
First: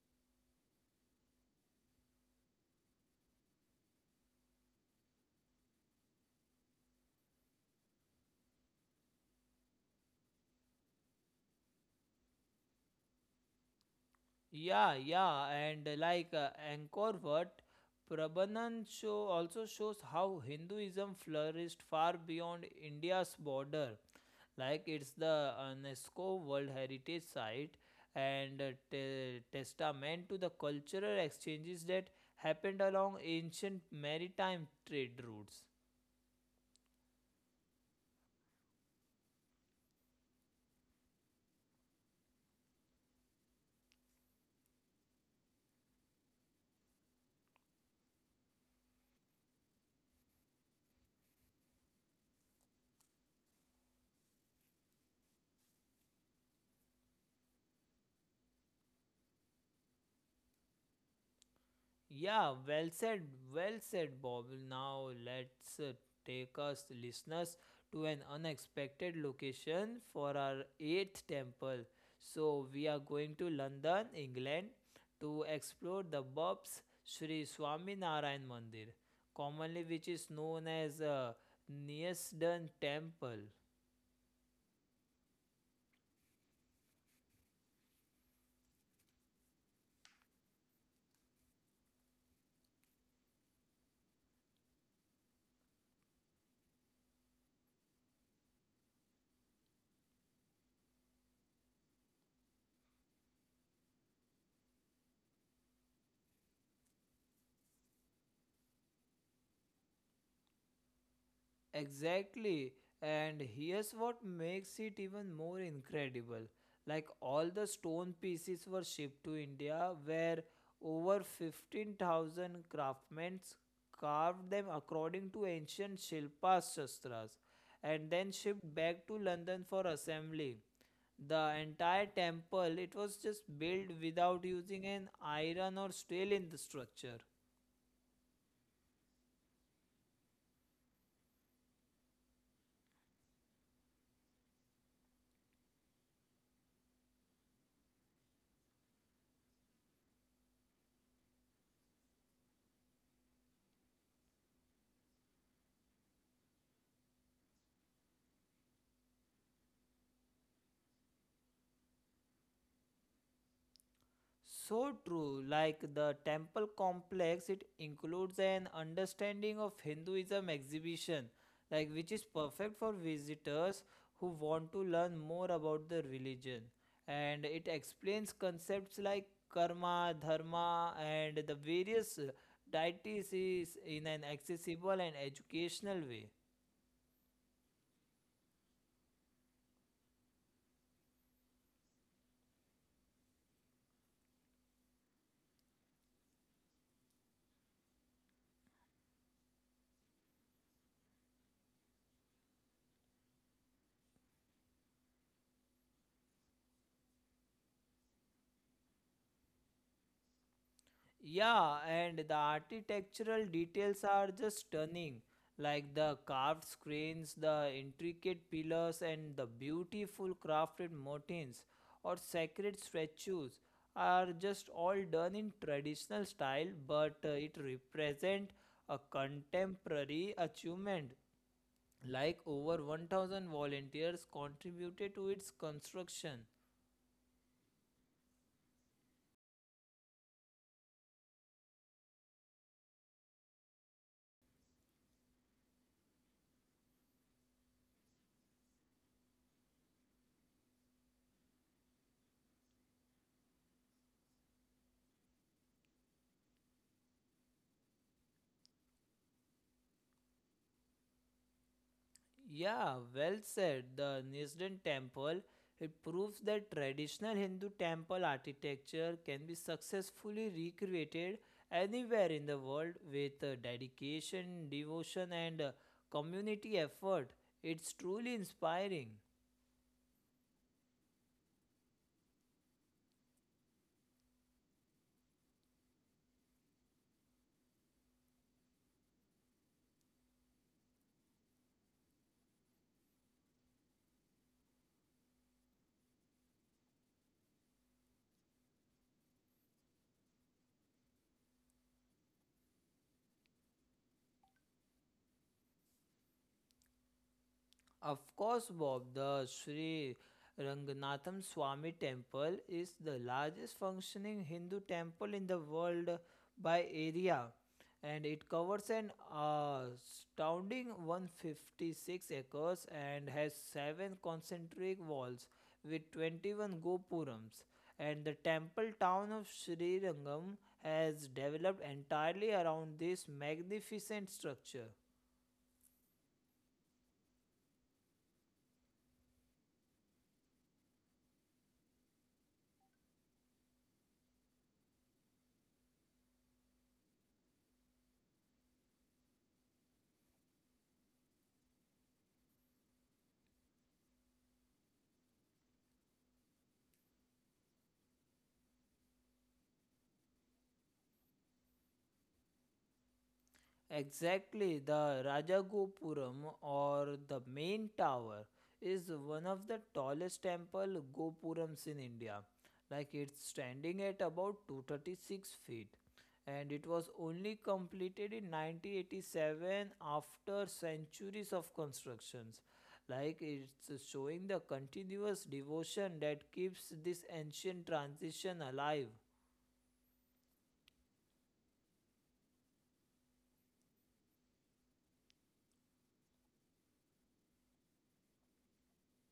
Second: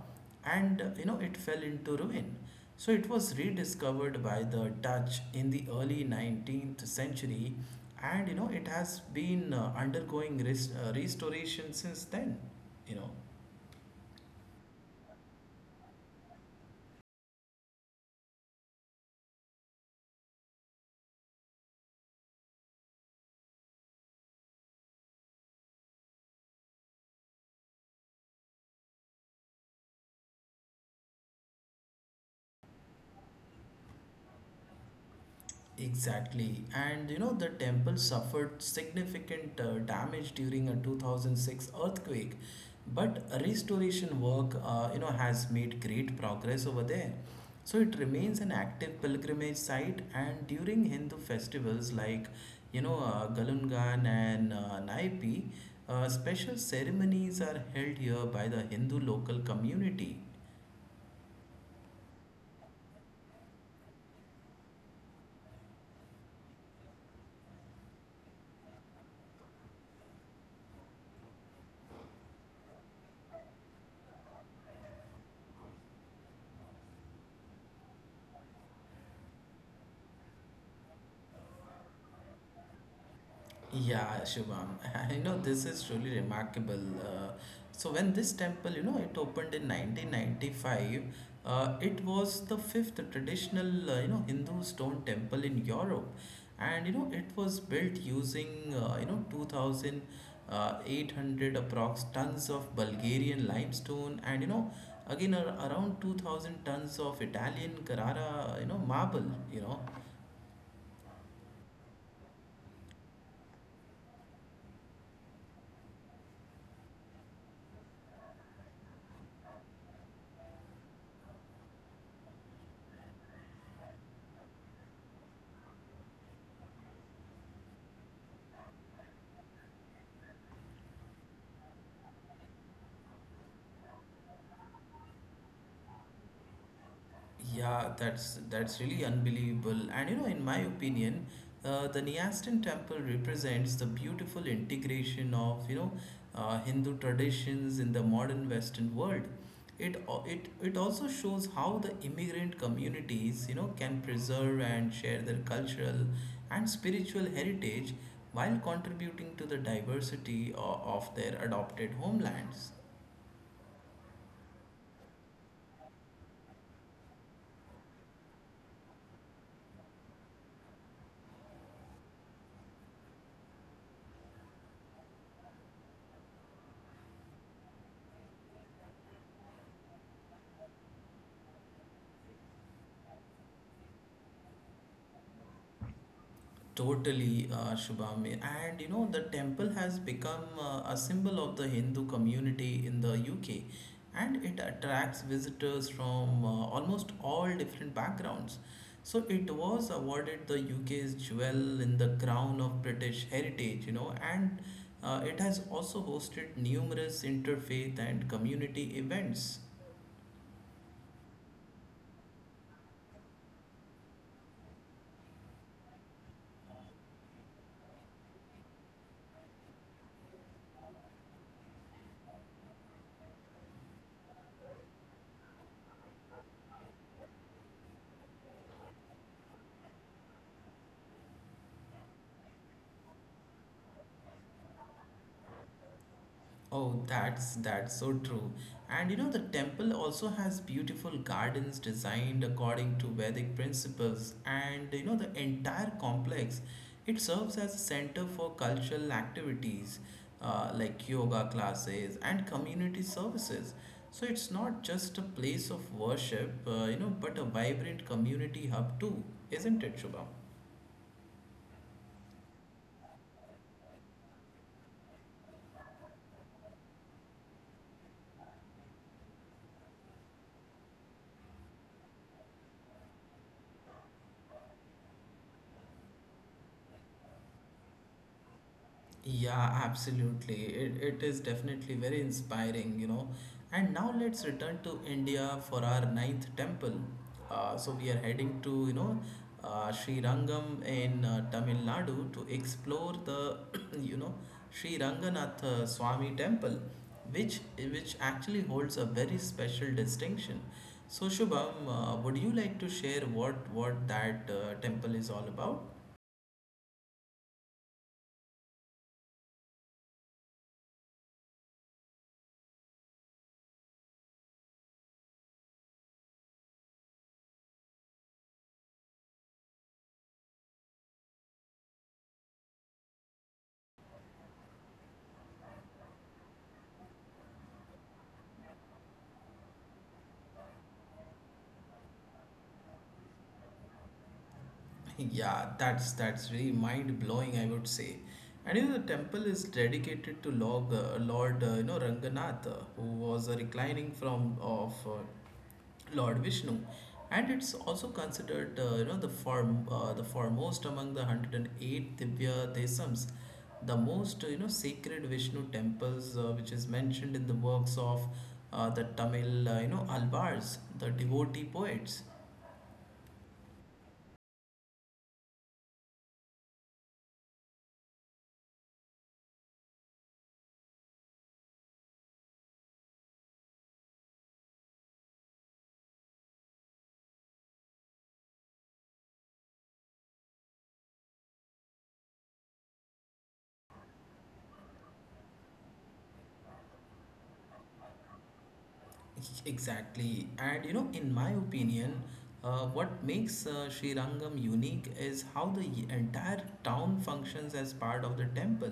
S1: and you know, it fell into ruin. So it was rediscovered by the Dutch in the early 19th century, and you know, it has been undergoing restoration since then, you know.
S2: Yeah, and like Angkor Wat, Prabhanan show also shows how Hinduism flourished far beyond India's border. Like it's the UNESCO World Heritage Site and a testament to the cultural exchanges that happened along ancient maritime trade routes.
S1: Exactly, and you know, the temple suffered significant damage during a 2006 earthquake, but restoration work, you know, has made great progress over there. So it remains an active pilgrimage site, and during Hindu festivals like, you know, Galungan and Naipi, special ceremonies are held here by the Hindu local community.
S2: Yeah, well said, Bob. Now let's take us listeners to an unexpected location for our eighth temple. So we are going to London, England, to explore the Bob's Sri Swaminarayan Mandir, commonly which is known as Neasden Temple.
S1: Yeah, Shubham. You know, this is truly remarkable. So when this temple, you know, it opened in 1995, it was the fifth traditional, you know, Hindu stone temple in Europe. And, you know, it was built using, you know, 2,800 approx tons of Bulgarian limestone and, you know, again around 2,000 tons of Italian Carrara, you know, marble, you know.
S2: Exactly. And here's what makes it even more incredible. Like all the stone pieces were shipped to India, where over 15,000 craftsmen carved them according to ancient Shilpa Shastras and then shipped back to London for assembly. The entire temple, it was just built without using an iron or steel in the structure.
S1: Yeah, that's really unbelievable. And you know, in my opinion, the Nyastin temple represents the beautiful integration of you know Hindu traditions in the modern Western world. It al- it also shows how the immigrant communities you know can preserve and share their cultural and spiritual heritage while contributing to the diversity of their adopted homelands.
S2: So true, like the temple complex, it includes an understanding of Hinduism exhibition, like which is perfect for visitors who want to learn more about the religion. And it explains concepts like karma, dharma, and the various deities is in an accessible and educational way.
S1: Totally, Shubham. And you know, the temple has become a symbol of the Hindu community in the UK, and it attracts visitors from almost all different backgrounds. So it was awarded the UK's jewel in the crown of British heritage, you know, and it has also hosted numerous interfaith and community events.
S2: Yeah, and the architectural details are just stunning, like the carved screens, the intricate pillars, and the beautiful crafted motifs or sacred statues are just all done in traditional style, but it represent a contemporary achievement. Like over 1,000 volunteers contributed to its construction.
S1: Oh, that's so true. And you know the temple also has beautiful gardens designed according to Vedic principles, and you know the entire complex it serves as a center for cultural activities, like yoga classes and community services. So it's not just a place of worship, you know, but a vibrant community hub too, isn't it, Shubham?
S2: Yeah, well said. The Nisden temple, it proves that traditional Hindu temple architecture can be successfully recreated anywhere in the world with dedication, devotion and community effort. It's truly inspiring.
S1: Yeah, absolutely. It is definitely very inspiring, you know. And now let's return to India for our ninth temple. So we are heading to, you know, Sri Rangam in Tamil Nadu to explore the, you know, Sri Ranganatha Swami temple, which actually holds a very special distinction. So Shubham, would you like to share what that temple is all about?
S2: Of course, Bob, the Sri Ranganatham Swami Temple is the largest functioning Hindu temple in the world by area, and it covers an astounding 156 acres and has seven concentric walls with 21 gopurams, and the temple town of Srirangam has developed entirely around this magnificent structure.
S1: Yeah, that's really mind blowing, I would say. And you know, the temple is dedicated to Lord you know, Ranganath, who was a reclining from of Lord Vishnu, and it's also considered you know the form the foremost among the 108 Divya Desams, the most you know sacred Vishnu temples, which is mentioned in the works of the Tamil you know Alvars, the devotee poets.
S2: Exactly, the Rajagopuram or the main tower is one of the tallest temple gopurams in India. Like it's standing at about 236 feet and it was only completed in 1987 after centuries of constructions. Like it's showing the continuous devotion that keeps this ancient transition alive.
S1: Exactly. And you know, in my opinion, what makes Sri Rangam unique is how the entire town functions as part of the temple.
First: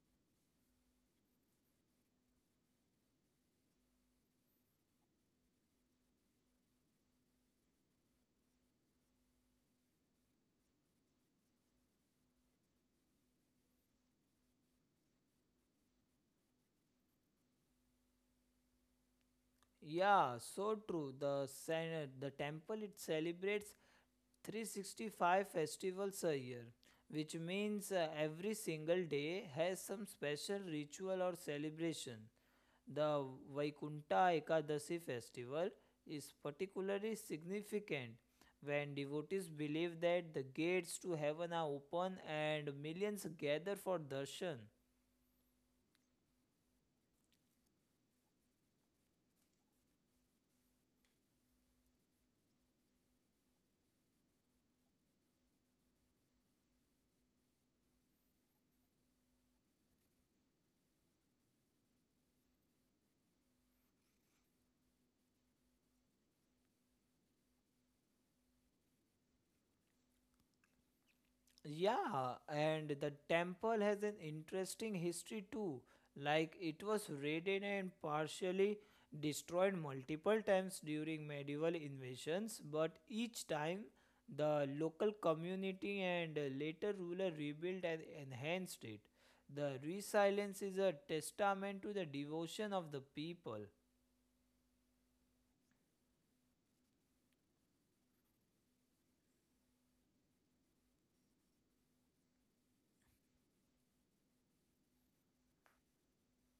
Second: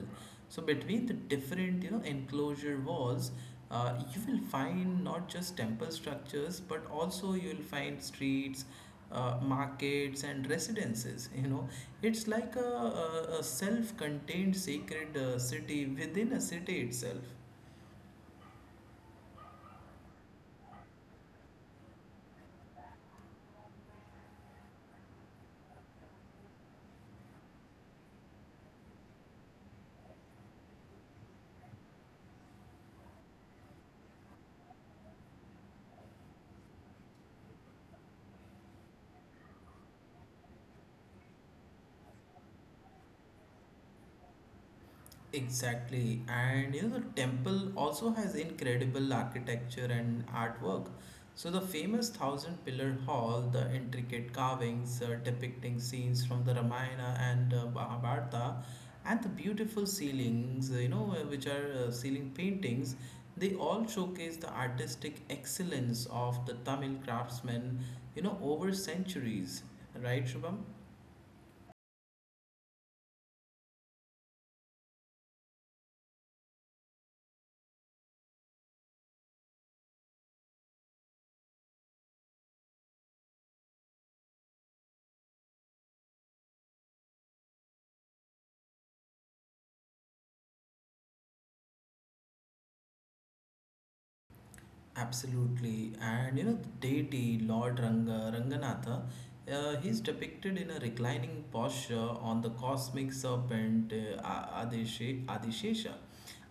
S1: So between the different, you know, enclosure walls, you will find not just temple structures, but also you'll find streets, markets, and residences. You know, it's like a self-contained sacred city within a city itself.
S2: Yeah, so true. The temple it celebrates 365 festivals a year, which means every single day has some special ritual or celebration. The Vaikunta Ekadashi festival is particularly significant when devotees believe that the gates to heaven are open and millions gather for darshan.
S1: Exactly, and you know, the temple also has incredible architecture and artwork. So, the famous thousand pillar hall, the intricate carvings depicting scenes from the Ramayana and Mahabharata, and the beautiful ceilings, you know, which are ceiling paintings, they all showcase the artistic excellence of the Tamil craftsmen, you know, over centuries. Right, Shubham?
S2: Yeah, and the temple has an interesting history too. Like it was raided and partially destroyed multiple times during medieval invasions, but each time the local community and later ruler rebuilt and enhanced it. The resilience is a testament to the devotion of the people.
S1: Absolutely. And you know, deity Ranganatha, he's depicted in a reclining posture on the cosmic serpent Adishesha.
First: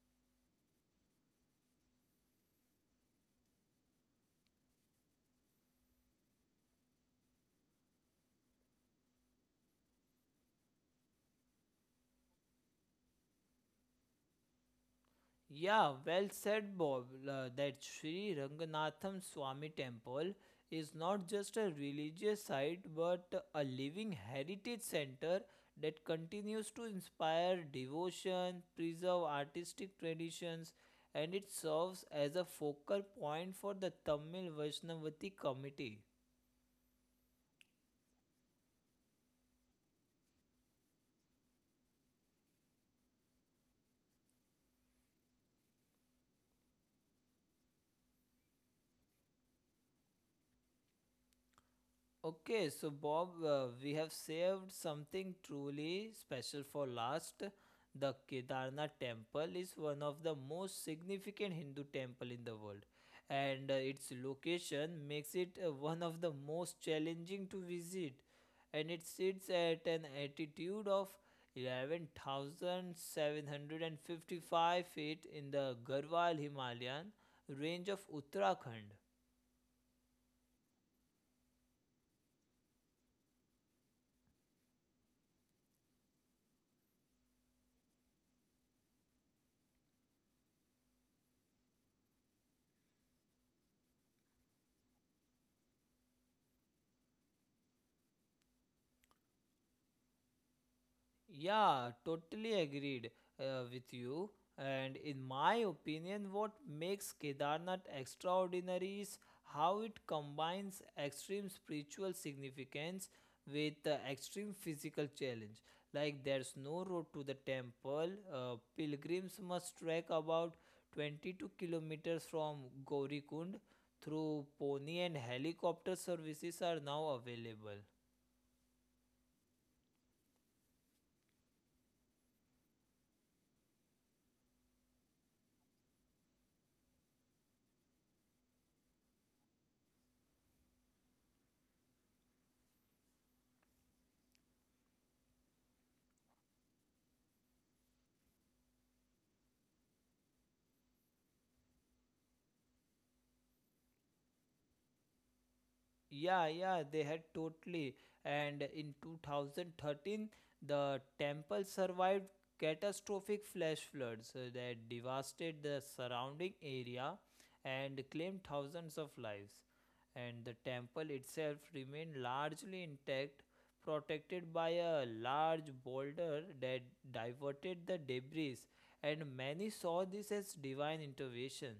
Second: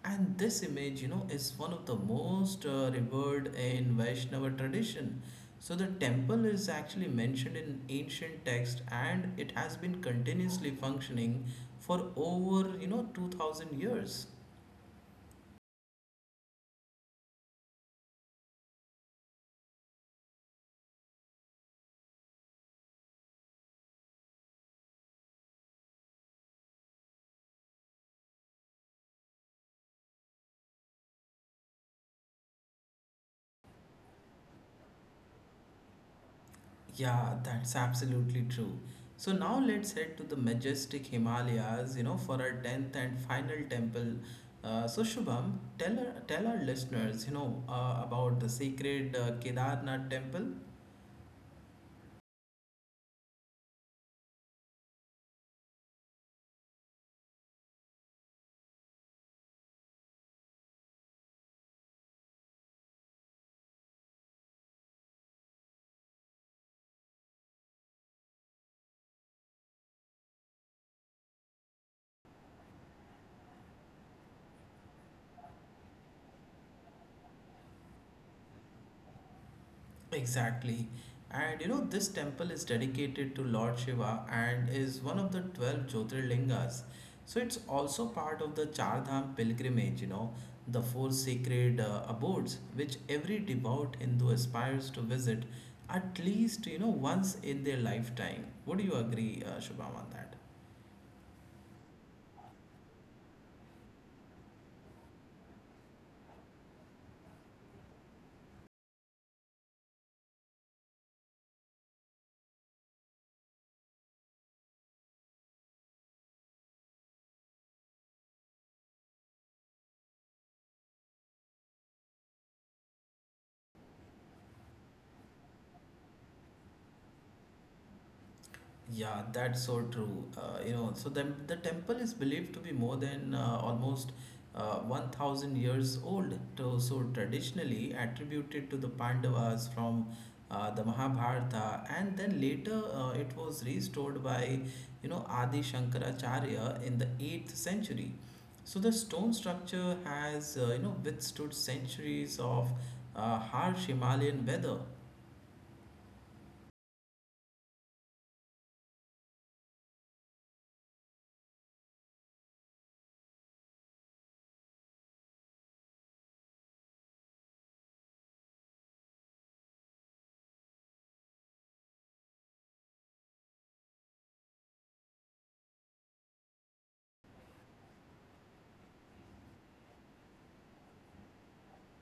S1: And this image, you know, is one of the most revered in Vaishnava tradition. So the temple is actually mentioned in ancient text, and it has been continuously functioning for over, you know, 2000 years.
S2: Yeah, well said, Bob. That Sri Ranganatham Swami temple is not just a religious site but a living heritage center that continues to inspire devotion, preserve artistic traditions, and it serves as a focal point for the Tamil Vaishnavati community.
S1: Yeah, that's absolutely true. So now let's head to the majestic Himalayas, you know, for our 10th and final temple. So Shubham, tell our listeners, you know, about the sacred Kedarnath temple.
S2: Okay, so Bob, we have saved something truly special for last. The Kedarnath temple is one of the most significant Hindu temple in the world, and its location makes it one of the most challenging to visit. And it sits at an altitude of 11,755 feet in the Garhwal Himalayan range of Uttarakhand.
S1: Exactly. And you know, this temple is dedicated to Lord Shiva and is one of the 12 Jyotirlingas. So it's also part of the Char Dham pilgrimage, you know, the four sacred abodes which every devout Hindu aspires to visit at least, you know, once in their lifetime. Would you agree, Shubham, on that?
S2: Yeah, totally agreed with you. And in my opinion, what makes Kedarnath extraordinary is how it combines extreme spiritual significance with extreme physical challenge. Like there's no road to the temple. Pilgrims must trek about 22 kilometers from Gaurikund through pony and helicopter services are now available.
S1: Yeah, that's so true. You know, so the temple is believed to be more than almost 1000 years old. Traditionally attributed to the Pandavas from the Mahabharata, and then later it was restored by, you know, Adi Shankaracharya in the 8th century. So, the stone structure has, you know, withstood centuries of harsh Himalayan weather.
S2: Yeah, they had totally. And in 2013, the temple survived catastrophic flash floods that devastated the surrounding area and claimed thousands of lives. And the temple itself remained largely intact, protected by a large boulder that diverted the debris. And many saw this as divine intervention.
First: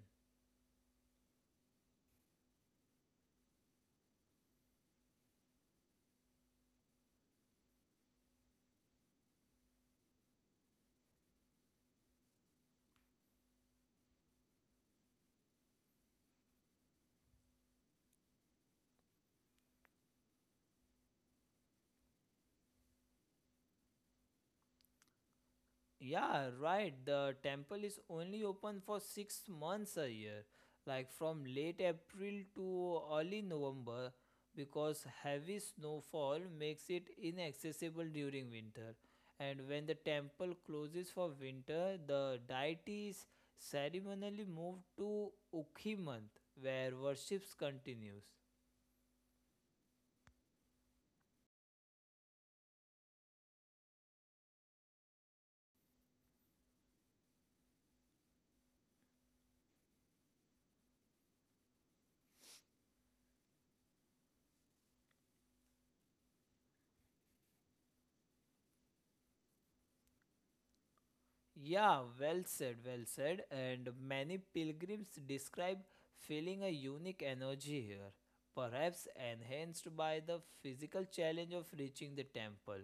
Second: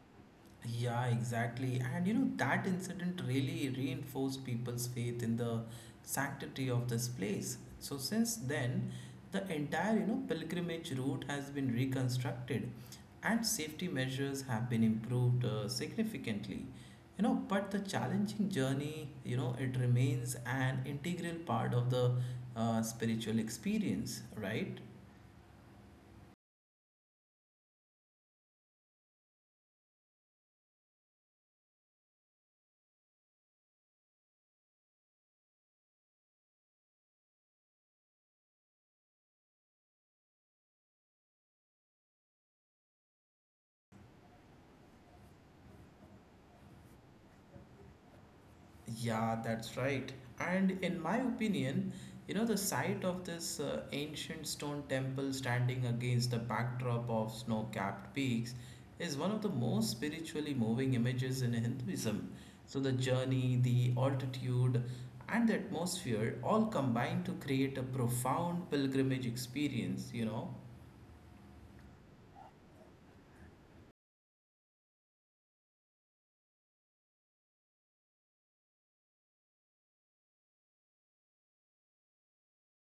S1: Yeah, exactly. And you know, that incident really reinforced people's faith in the sanctity of this place. So since then, the entire, pilgrimage route has been reconstructed and safety measures have been improved significantly. But the challenging journey, it remains an integral part of the spiritual experience, right?
S2: Yeah, right. The temple is only open for 6 months a year, like from late April to early November, because heavy snowfall makes it inaccessible during winter. And when the temple closes for winter, the deities ceremonially move to Ukhi month, where worships continues.
S1: Yeah, that's right. And in my opinion, you know, the sight of this ancient stone temple standing against the backdrop of snow capped peaks is one of the most spiritually moving images in Hinduism. So, the journey, the altitude, and the atmosphere all combine to create a profound pilgrimage experience, you know.
S2: Yeah, well said, well said. And many pilgrims describe feeling a unique energy here, perhaps enhanced by the physical challenge of reaching the temple,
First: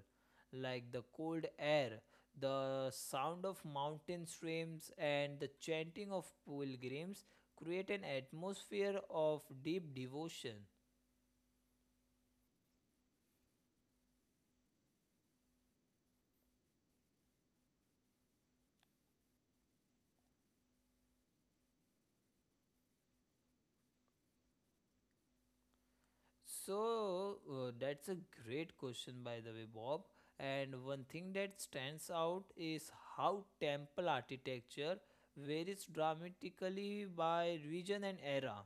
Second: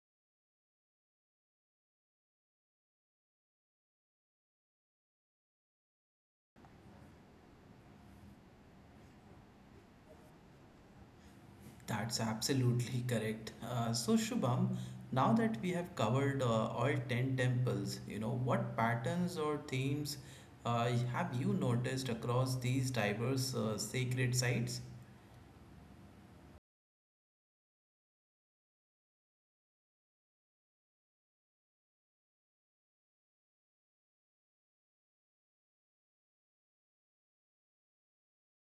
S2: like the cold air, the sound of mountain streams, and the chanting of pilgrims create an atmosphere of deep devotion.
S1: That's absolutely correct. So Shubham, now that we have covered all 10 temples, you know, what patterns or themes have you noticed across these diverse sacred sites?
S2: So that's a great question, by the way, Bob. And one thing that stands out is how temple architecture varies dramatically by region and era,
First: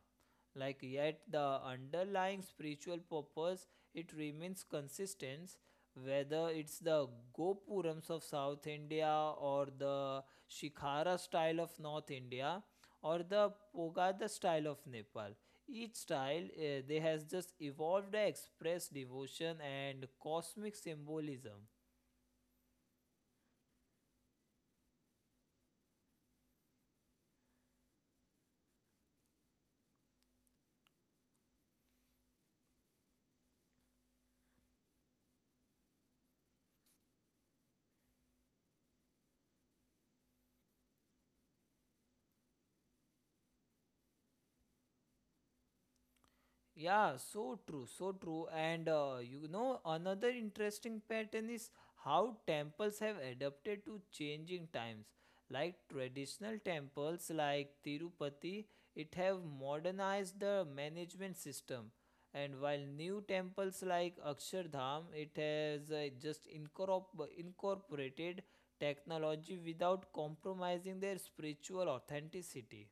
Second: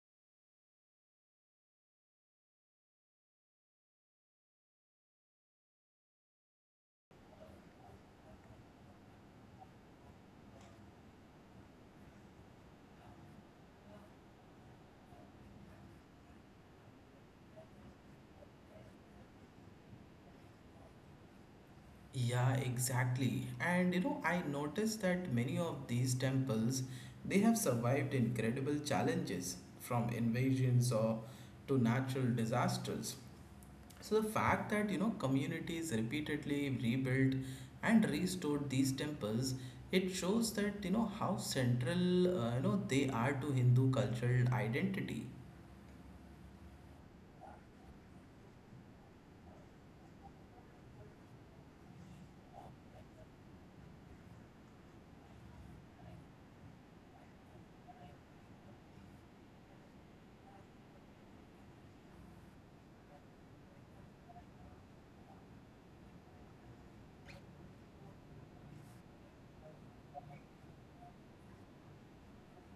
S2: like yet the underlying spiritual purpose it remains consistent, whether it's the gopurams of South India or the Shikhara style of North India or the pogada style of Nepal. Each style they has just evolved to express devotion and cosmic symbolism.
S1: Yeah, exactly. And you know, I noticed that many of these temples, they have survived incredible challenges from invasions or to natural disasters. So the fact that you know communities repeatedly rebuilt and restored these temples, it shows that you know how central you know they are to Hindu cultural identity.
S2: Yeah, so true, so true. And another interesting pattern is how temples have adapted to changing times. Like traditional temples like Tirupati, it have modernized the management system. And while new temples like Akshardham, it has just incorporated technology without compromising their spiritual authenticity.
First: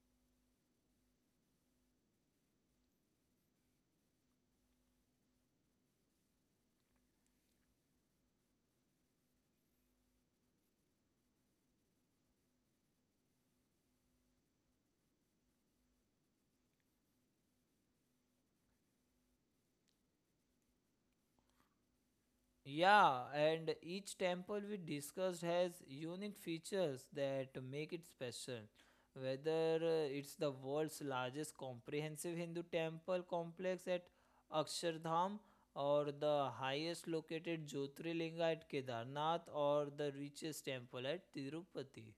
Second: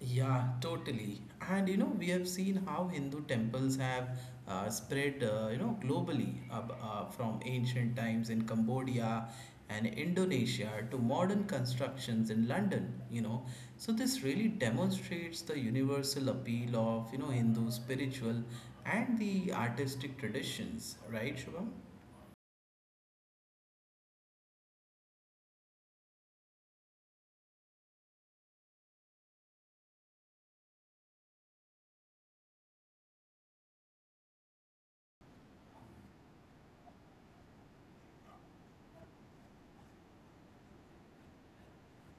S1: Yeah, totally. And you know, we have seen how Hindu temples have spread, you know, globally from ancient times in Cambodia and Indonesia to modern constructions in London, you know. So this really demonstrates the universal appeal of, you know, Hindu spiritual and the artistic traditions, right, Shubham?
S2: Yeah, and each temple we discussed has unique features that make it special. Whether it's the world's largest comprehensive Hindu temple complex at Akshardham, or the highest located Jyotirlinga at Kedarnath, or the richest temple at Tirupati.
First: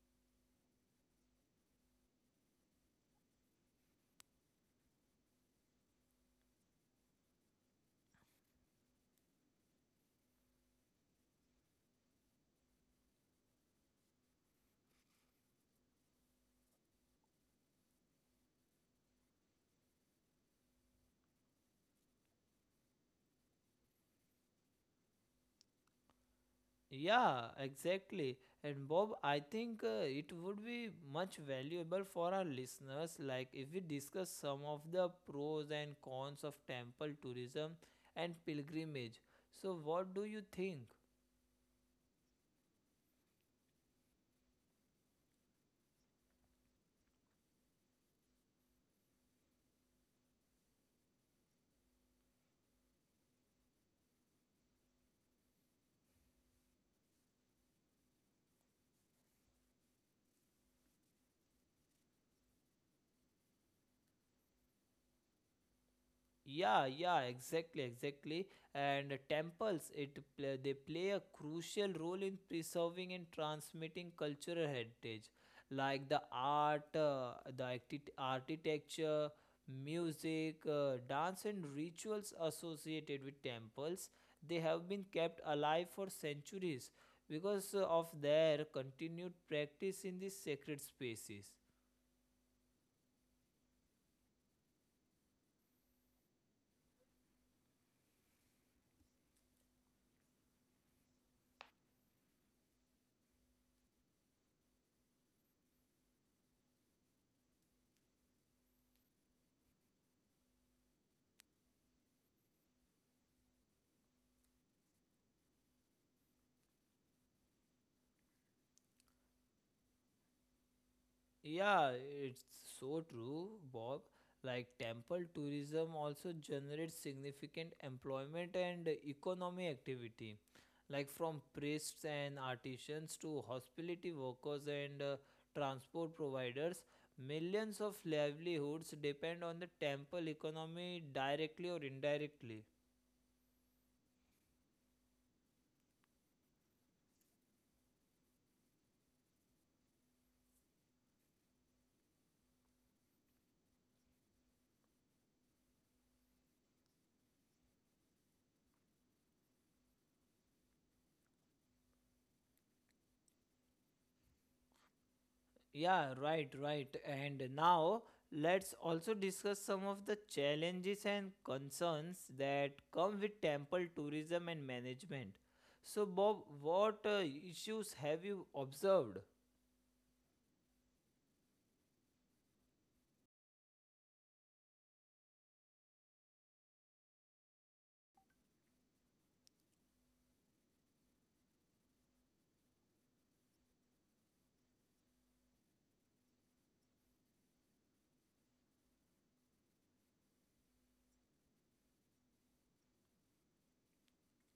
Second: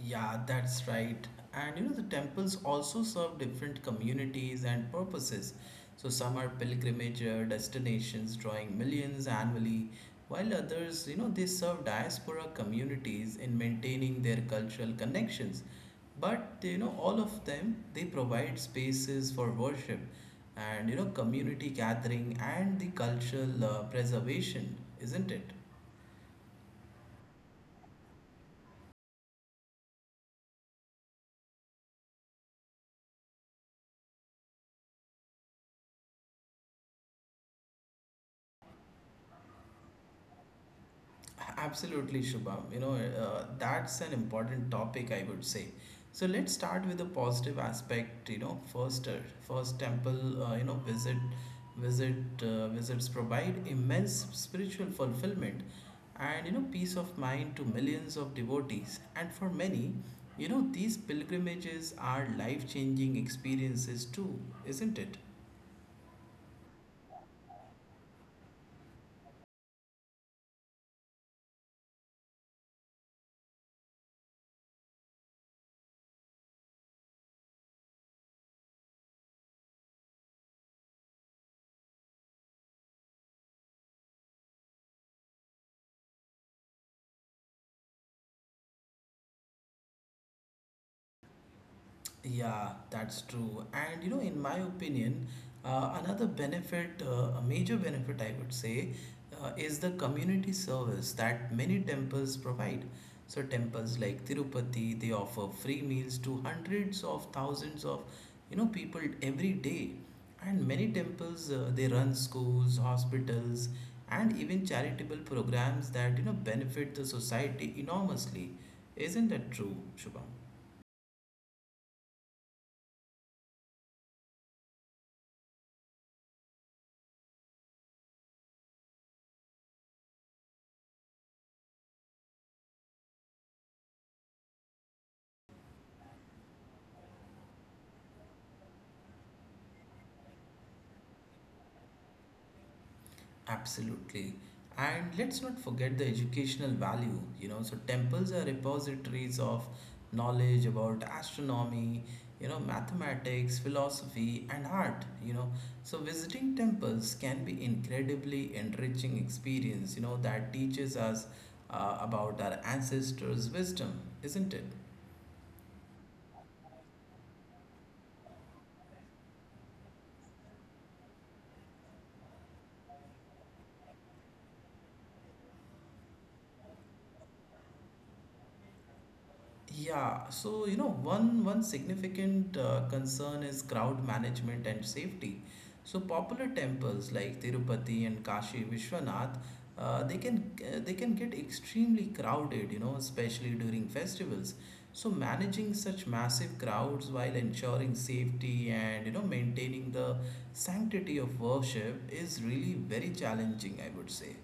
S1: Yeah, that's right. And you know, the temples also serve different communities and purposes. So, some are pilgrimage destinations drawing millions annually, while others, you know, they serve diaspora communities in maintaining their cultural connections. But, you know, all of them, they provide spaces for worship and, you know, community gathering and the cultural preservation, isn't it?
S2: Yeah, exactly. And Bob, I think it would be much valuable for our listeners, like if we discuss some of the pros and cons of temple tourism and pilgrimage. So, what do you think?
S1: Absolutely, Shubham. That's an important topic, I would say. So let's start with the positive aspect. You know, first, first temple, you know, visit, visit, visits provide immense spiritual fulfillment, and you know, peace of mind to millions of devotees. And for many, you know, these pilgrimages are life-changing experiences too, isn't it?
S2: Yeah, exactly. And temples, they play a crucial role in preserving and transmitting cultural heritage, like the art, architecture, music, dance, and rituals associated with temples. They have been kept alive for centuries because of their continued practice in these sacred spaces.
S1: Yeah, that's true. And you know, in my opinion, a major benefit, I would say, is the community service that many temples provide. So, temples like Tirupati, they offer free meals to hundreds of thousands of, you know, people every day. And many temples, they run schools, hospitals, and even charitable programs that, you know, benefit the society enormously. Isn't that true, Shubham?
S2: Yeah, it's so true, Bob. Like temple tourism also generates significant employment and economy activity, like from priests and artisans to hospitality workers and transport providers. Millions of livelihoods depend on the temple economy directly or indirectly.
S1: Absolutely. And let's not forget the educational value, you know. So, temples are repositories of knowledge about astronomy, you know, mathematics, philosophy, and art, you know. So, visiting temples can be incredibly enriching experience, you know, that teaches us about our ancestors' wisdom, isn't it?
S2: Yeah, right. And now let's also discuss some of the challenges and concerns that come with temple tourism and management. So, Bob, what issues have you observed?
S1: Yeah, so you know, one significant concern is crowd management and safety. So popular temples like Tirupati and Kashi Vishwanath, they can get extremely crowded, you know, especially during festivals. So managing such massive crowds while ensuring safety and you know maintaining the sanctity of worship is really very challenging, I would say.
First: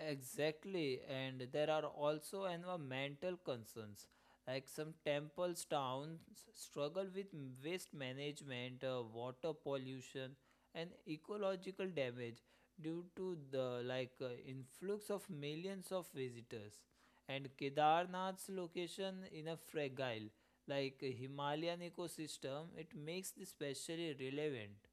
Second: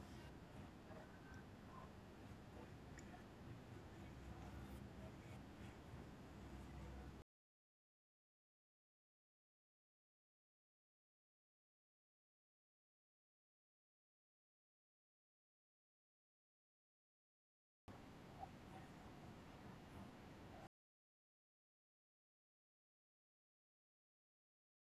S2: Exactly, and there are also environmental concerns. Like some temples, towns struggle with waste management, water pollution, and ecological damage due to the like influx of millions of visitors. And Kedarnath's location in a fragile, like Himalayan ecosystem, it makes this specially relevant.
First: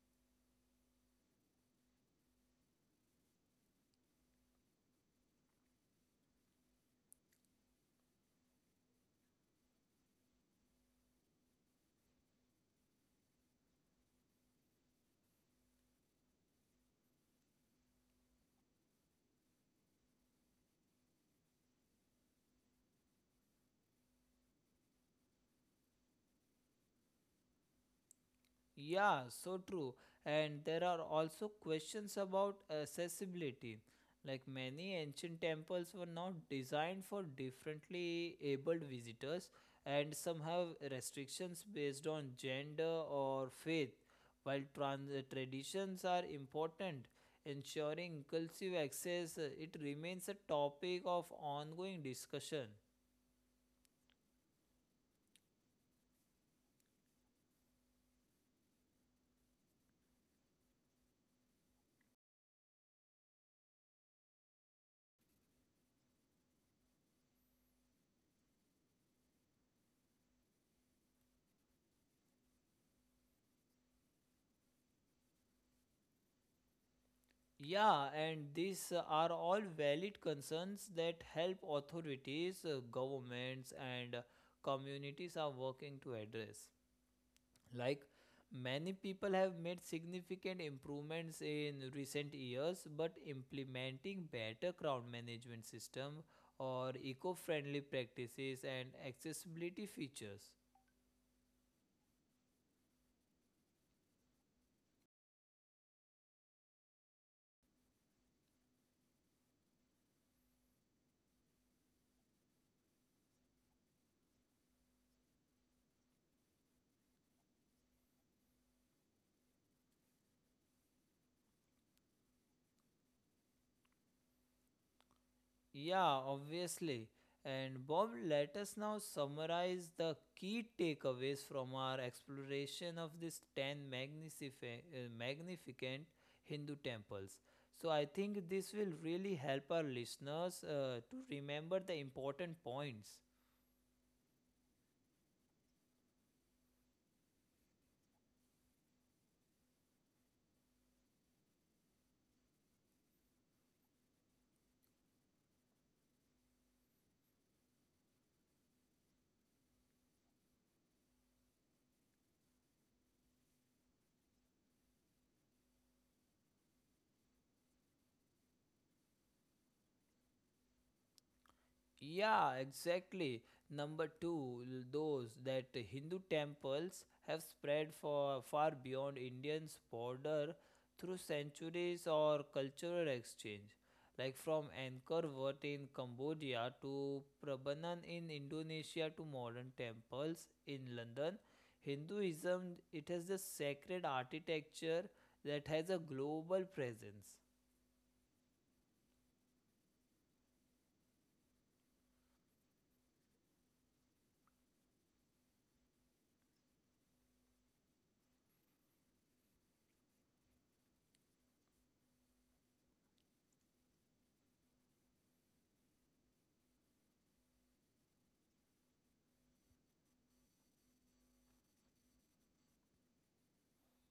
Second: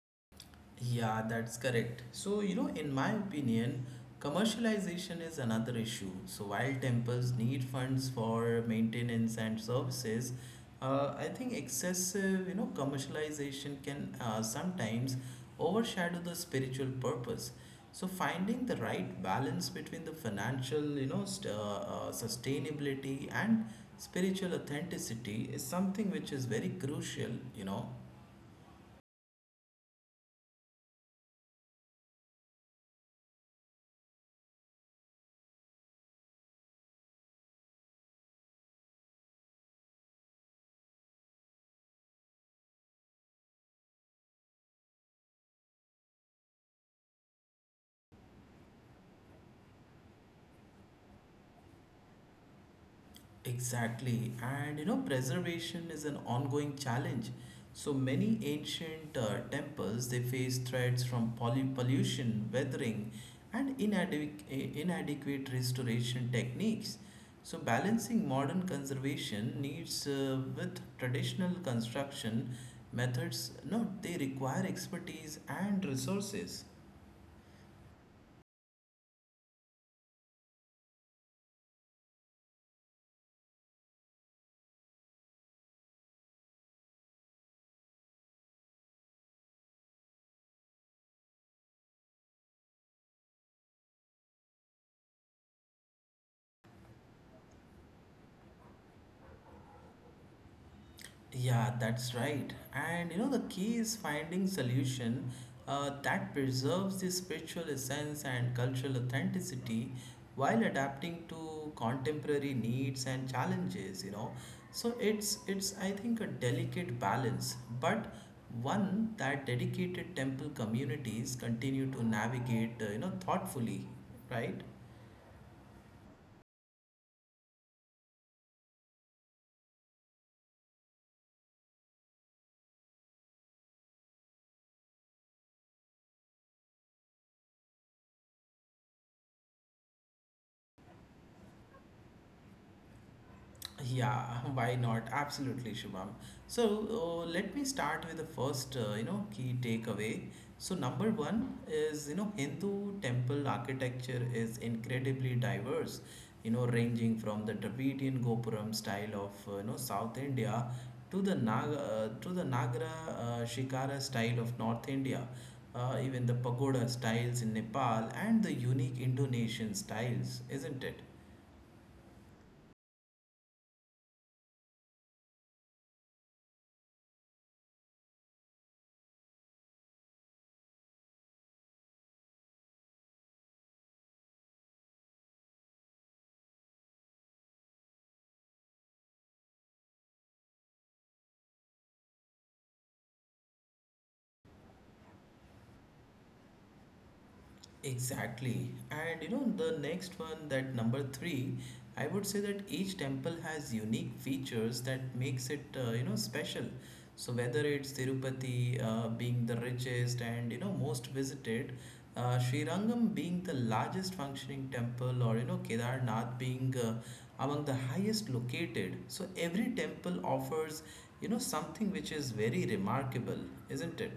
S1: Yeah, that's correct. So, you know, in my opinion, commercialization is another issue. So, while temples need funds for maintenance and services, I think excessive, you know, commercialization can sometimes overshadow the spiritual purpose. So, finding the right balance between the financial, sustainability and spiritual authenticity is something which is very crucial, you know.
S2: Yeah, so true. And there are also questions about accessibility. Like many ancient temples were not designed for differently abled visitors, and some have restrictions based on gender or faith. While traditions are important, ensuring inclusive access, it remains a topic of ongoing discussion.
S1: Exactly. And you know, preservation is an ongoing challenge. So many ancient temples they face threats from pollution, weathering, and inadequate restoration techniques. So balancing modern conservation needs with traditional construction methods, no, they require expertise and resources.
S2: Yeah, and these are all valid concerns that help authorities, governments, and communities are working to address. Like many people have made significant improvements in recent years, but implementing better crowd management system or eco-friendly practices and accessibility features.
S1: Yeah, that's right. And you know, the key is finding solution that preserves the spiritual essence and cultural authenticity while adapting to contemporary needs and challenges, you know. So it's I think a delicate balance, but one that dedicated temple communities continue to navigate, you know, thoughtfully, right?
S2: Yeah, obviously. And Bob, let us now summarize the key takeaways from our exploration of these 10 magnificent Hindu temples. So, I think this will really help our listeners to remember the important points.
S1: Yeah, why not? Absolutely, Shubham. So let me start with the first, you know, key takeaway. So number one is, you know, Hindu temple architecture is incredibly diverse, you know, ranging from the Dravidian Gopuram style of, you know, South India to the Nagara Shikara style of North India, even the pagoda styles in Nepal and the unique Indonesian styles, isn't it?
S2: Yeah, exactly. Number two, those that Hindu temples have spread for far beyond Indians' border through centuries or cultural exchange, like from Angkor Wat in Cambodia to Prabanan in Indonesia to modern temples in London. Hinduism it has the sacred architecture that has a global presence.
S1: Exactly. And you know, the next one, that number three, I would say that each temple has unique features that makes it, you know, special. So whether it's Tirupati being the richest and, you know, most visited, Sri Rangam being the largest functioning temple or, you know, Kedarnath being among the highest located. So every temple offers, you know, something which is very remarkable, isn't it?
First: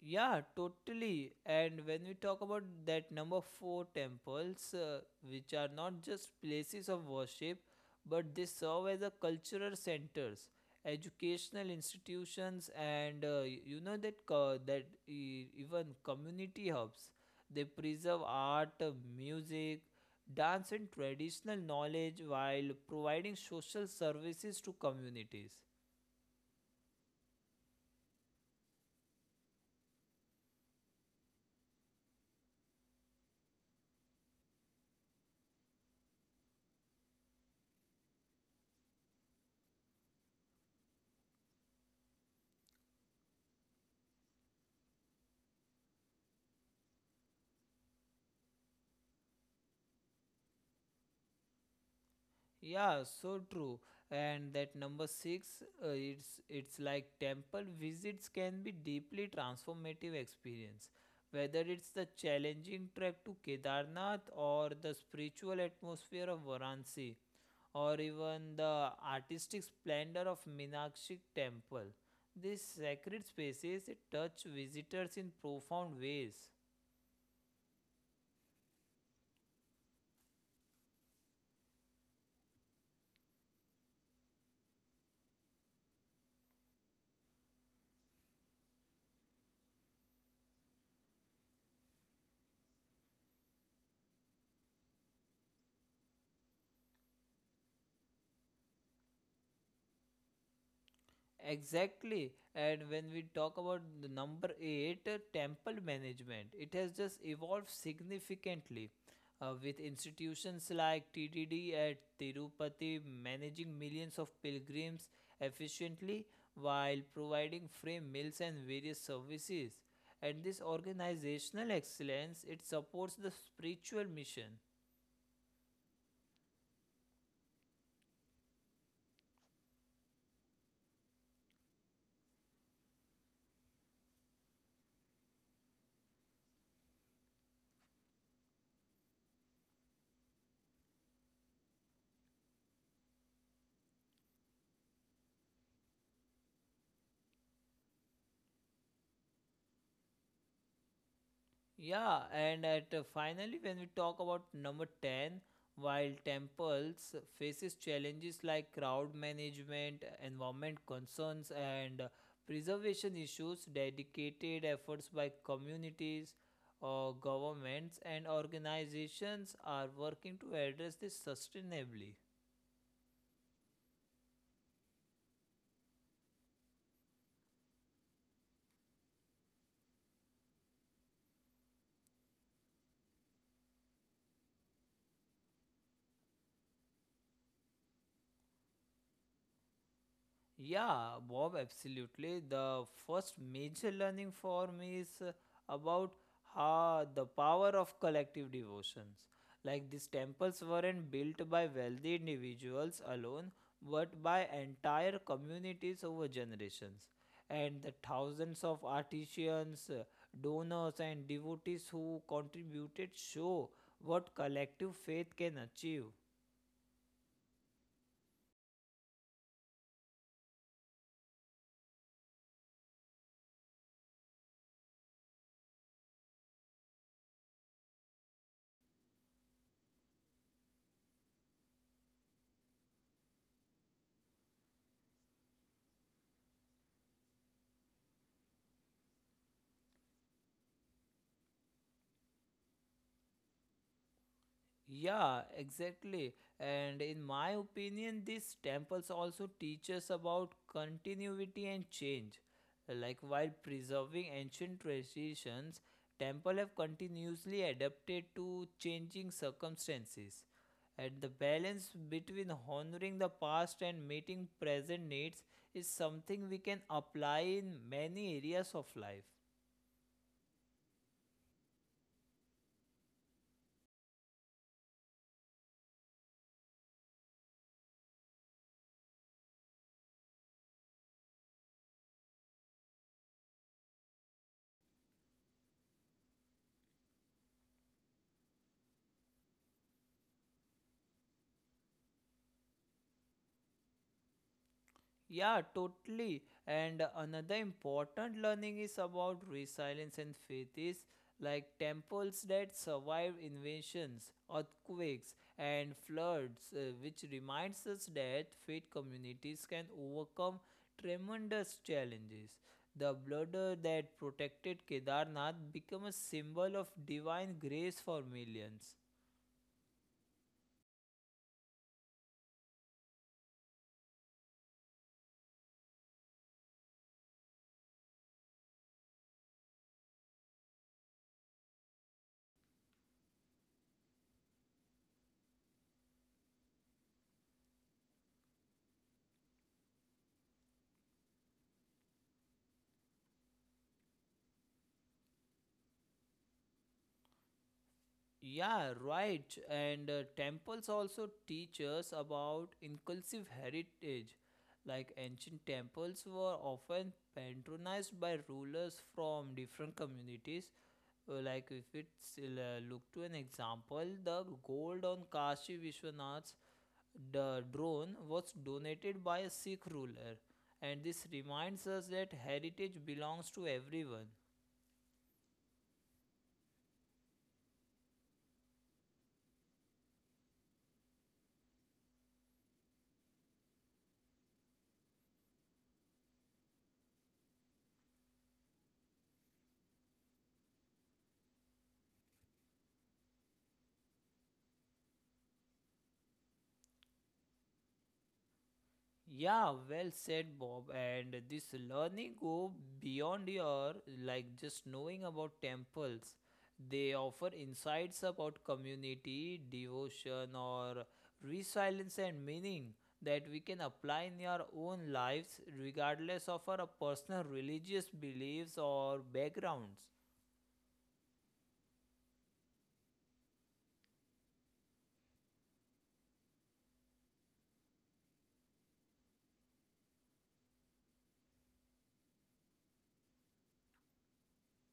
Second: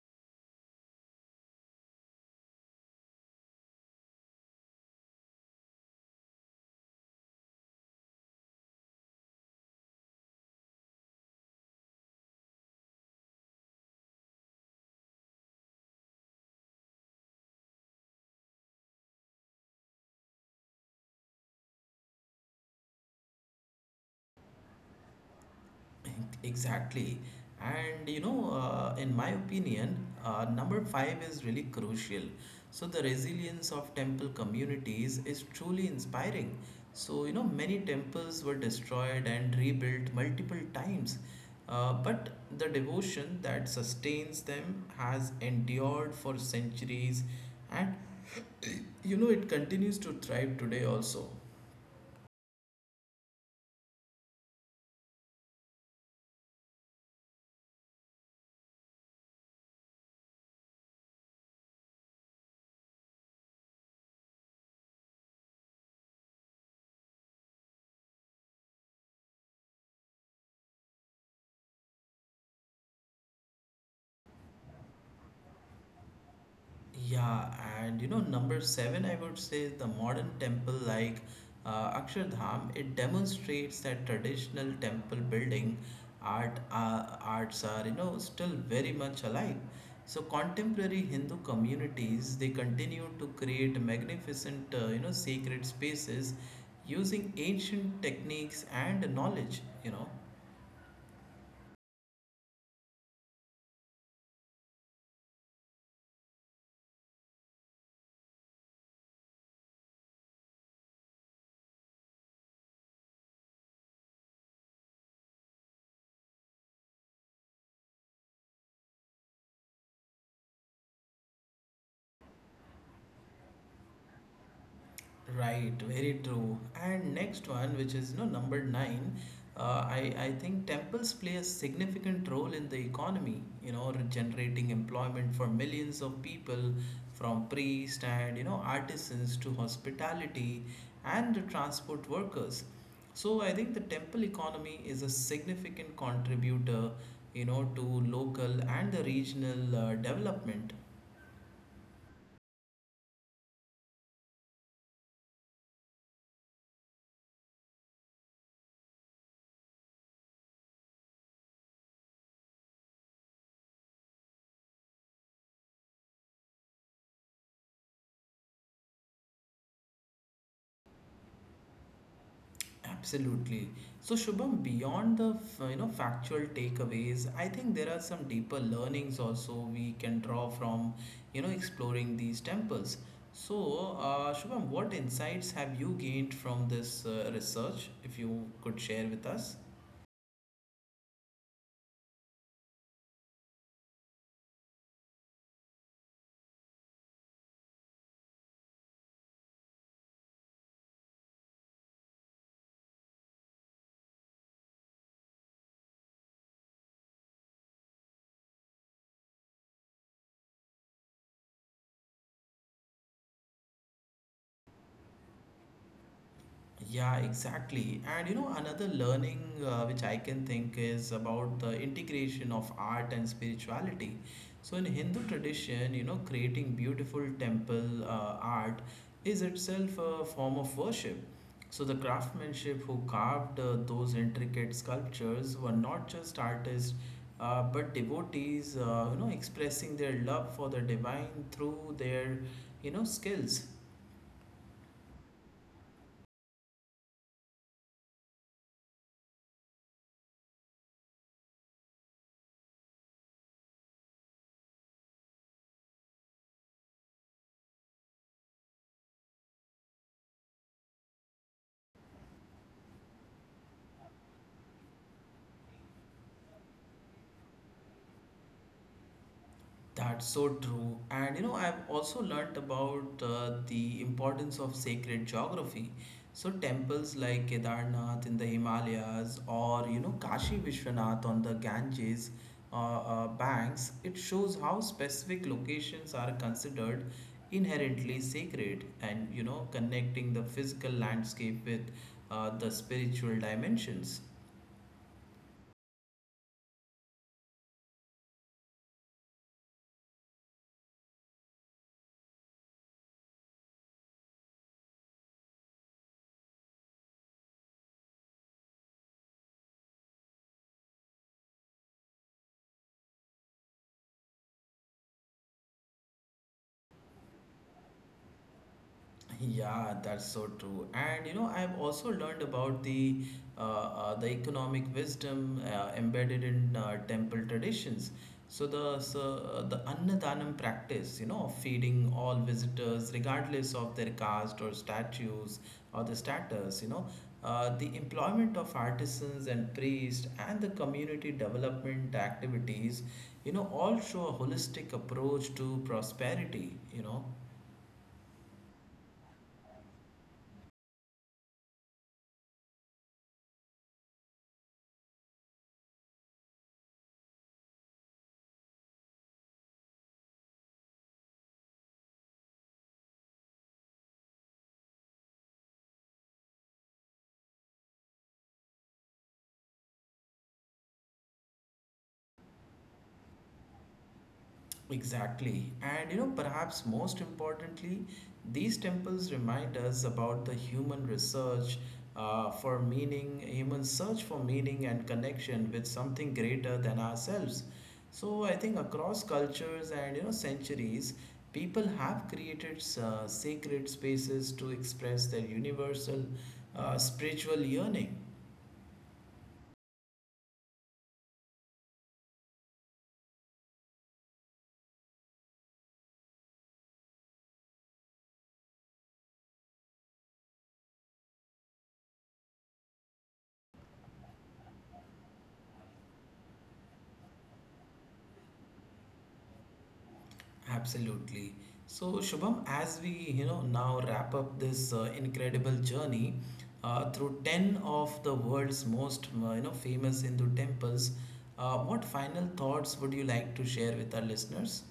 S2: Yeah, totally. And when we talk about that number four temples, which are not just places of worship, but they serve as a cultural centers, educational institutions, and y- you know that co- that e- even community hubs. They preserve art, music, dance, and traditional knowledge while providing social services to communities.
S1: Exactly. In my opinion, number five is really crucial. So, the resilience of temple communities is truly inspiring. So, you know, many temples were destroyed and rebuilt multiple times, but the devotion that sustains them has endured for centuries and you know, it continues to thrive today also.
S2: Yeah, so true. And that number six, it's like temple visits can be deeply transformative experience. Whether it's the challenging trek to Kedarnath or the spiritual atmosphere of Varanasi or even the artistic splendor of Minakshi temple. These sacred spaces touch visitors in profound ways.
S1: Yeah, and you know, number seven, I would say the modern temple like Akshardham, it demonstrates that traditional temple building arts are you know still very much alive. So contemporary Hindu communities they continue to create magnificent you know sacred spaces using ancient techniques and knowledge. You know.
S2: Exactly. And when we talk about the number eight, temple management, it has just evolved significantly with institutions like TTD at Tirupati managing millions of pilgrims efficiently while providing free meals and various services. And this organizational excellence, it supports the spiritual mission.
S1: Right, very true. And next one, which is no number nine, I think temples play a significant role in the economy. You know, generating employment for millions of people, from priests and you know artisans to hospitality and the transport workers. So I think the temple economy is a significant contributor, you know, to local and the regional development.
S2: Yeah, and at finally, when we talk about number 10, while temples faces challenges like crowd management, environment concerns, and preservation issues, dedicated efforts by communities, governments, and organizations are working to address this sustainably.
S1: Absolutely. So Shubham, beyond the you know factual takeaways, I think there are some deeper learnings also we can draw from you know exploring these temples. So Shubham, what insights have you gained from this research? If you could share with us.
S2: Yeah, Bob, absolutely. The first major learning for me is about how the power of collective devotions. Like these temples weren't built by wealthy individuals alone, but by entire communities over generations. And the thousands of artisans, donors, and devotees who contributed show what collective faith can achieve.
S1: Yeah, exactly. And you know, another learning which I can think is about the integration of art and spirituality. So, in Hindu tradition, you know, creating beautiful temple art is itself a form of worship. So, the craftsmanship who carved those intricate sculptures were not just artists, but devotees, you know, expressing their love for the divine through their, you know, skills.
S2: Yeah, exactly. And in my opinion, these temples also teach us about continuity and change. Like while preserving ancient traditions, temple have continuously adapted to changing circumstances. And the balance between honoring the past and meeting present needs is something we can apply in many areas of life.
S1: That's so true. And you know, I've also learnt about the importance of sacred geography. So, temples like Kedarnath in the Himalayas or you know, Kashi Vishwanath on the Ganges banks, it shows how specific locations are considered inherently sacred and you know, connecting the physical landscape with the spiritual dimensions.
S2: Yeah, totally. And another important learning is about resilience and faith is like temples that survive invasions, earthquakes, and floods, which reminds us that faith communities can overcome tremendous challenges. The border that protected Kedarnath became a symbol of divine grace for millions.
S1: Yeah, that's so true. And you know, I've also learned about the the economic wisdom embedded in temple traditions. So the Annadanam practice, you know, of feeding all visitors regardless of their caste or statues or the status, you know, the employment of artisans and priests and the community development activities, you know, all show a holistic approach to prosperity, you know.
S2: Yeah, right. And temples also teach us about inclusive heritage. Like ancient temples were often patronized by rulers from different communities. Like if we look to an example, the gold on Kashi Vishwanath's the drone was donated by a Sikh ruler, and this reminds us that heritage belongs to everyone.
S1: Exactly. And you know, perhaps most importantly, these temples remind us about the human research for meaning, human search for meaning and connection with something greater than ourselves. So I think across cultures and you know centuries, people have created sacred spaces to express their universal spiritual yearning.
S2: Yeah, well said, Bob. And this learning go beyond your like just knowing about temples. They offer insights about community, devotion, or resilience and meaning that we can apply in our own lives, regardless of our personal religious beliefs or backgrounds.
S1: Absolutely. So, Shubham, as we you know now wrap up this incredible journey through ten of the world's most you know famous Hindu temples, what final thoughts would you like to share with our listeners?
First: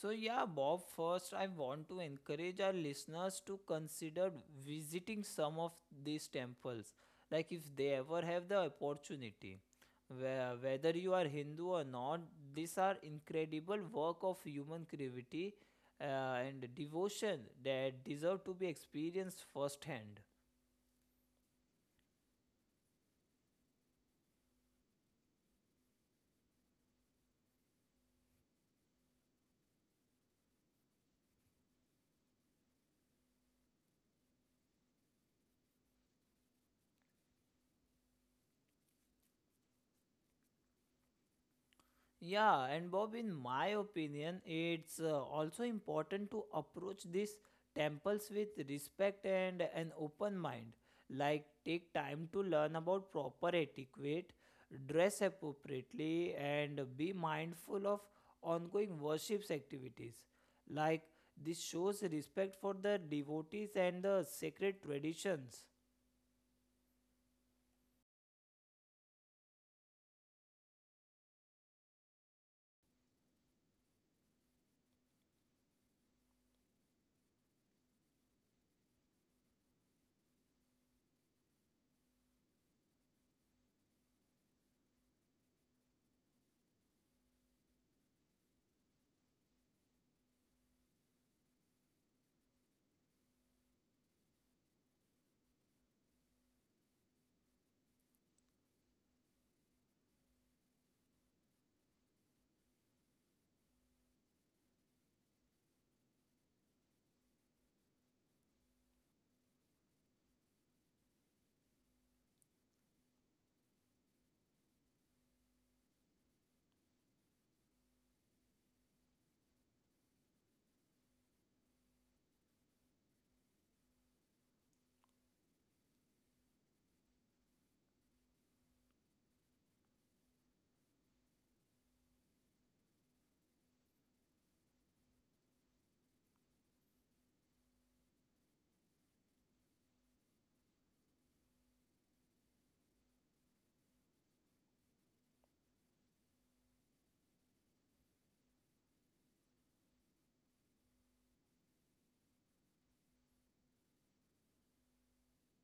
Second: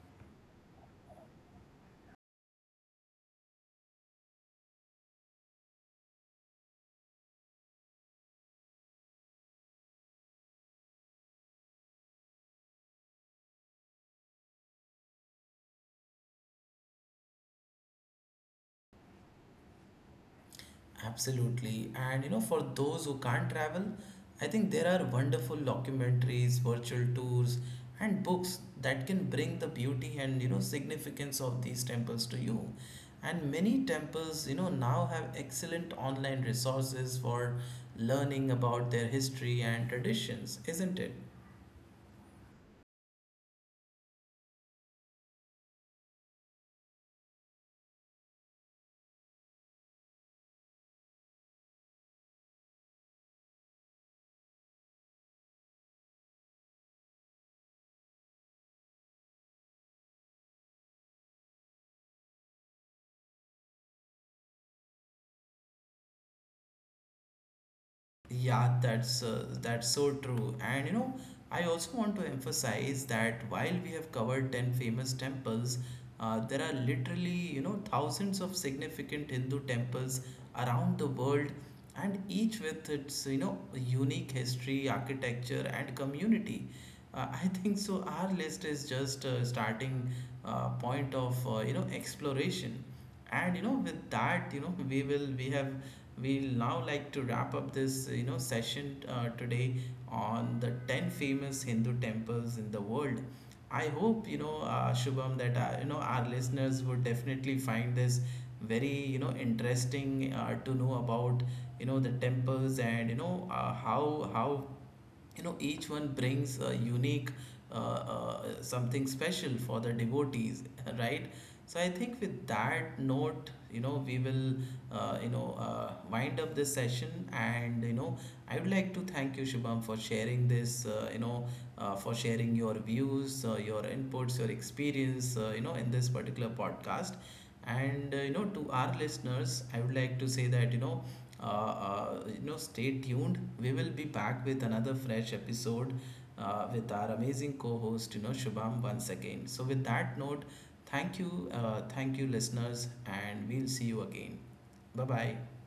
S2: So, yeah, Bob, first I want to encourage our listeners to consider visiting some of these temples, like if they ever have the opportunity. Where, whether you are Hindu or not, these are incredible work of human creativity uh, and devotion that deserve to be experienced firsthand.
S1: Absolutely. And you know, for those who can't travel, I think there are wonderful documentaries, virtual tours, and books that can bring the beauty and you know significance of these temples to you. And many temples, you know, now have excellent online resources for learning about their history and traditions, isn't it?
S2: Yeah, and Bob, in my opinion, it's also important to approach these temples with respect and an open mind. Like, take time to learn about proper etiquette, dress appropriately, and be mindful of ongoing worship's activities. Like, this shows respect for the devotees and the sacred traditions.
S1: Yeah, that's so true. And you know, I also want to emphasize that while we have covered 10 famous temples, there are literally, you know, thousands of significant Hindu temples around the world, and each with its, you know, unique history, architecture, and community. I think so our list is just a starting point of, you know, exploration and you know with that you know we will we have we'll now like to wrap up this you know session today on the 10 famous Hindu temples in the world. I hope you know Shubham that you know our listeners would definitely find this very you know interesting to know about you know the temples and you know uh, how how you know each one brings a unique something special for the devotees right. So I think with that note you know we will wind up this session and you know I would like to thank you Shubham for sharing this for sharing your views your inputs your experience you know in this particular podcast. And you know to our listeners I would like to say that you know stay tuned. We will be back with another fresh episode with our amazing co-host you know Shubham once again. So with that note thank you listeners and we'll see you again. Bye bye.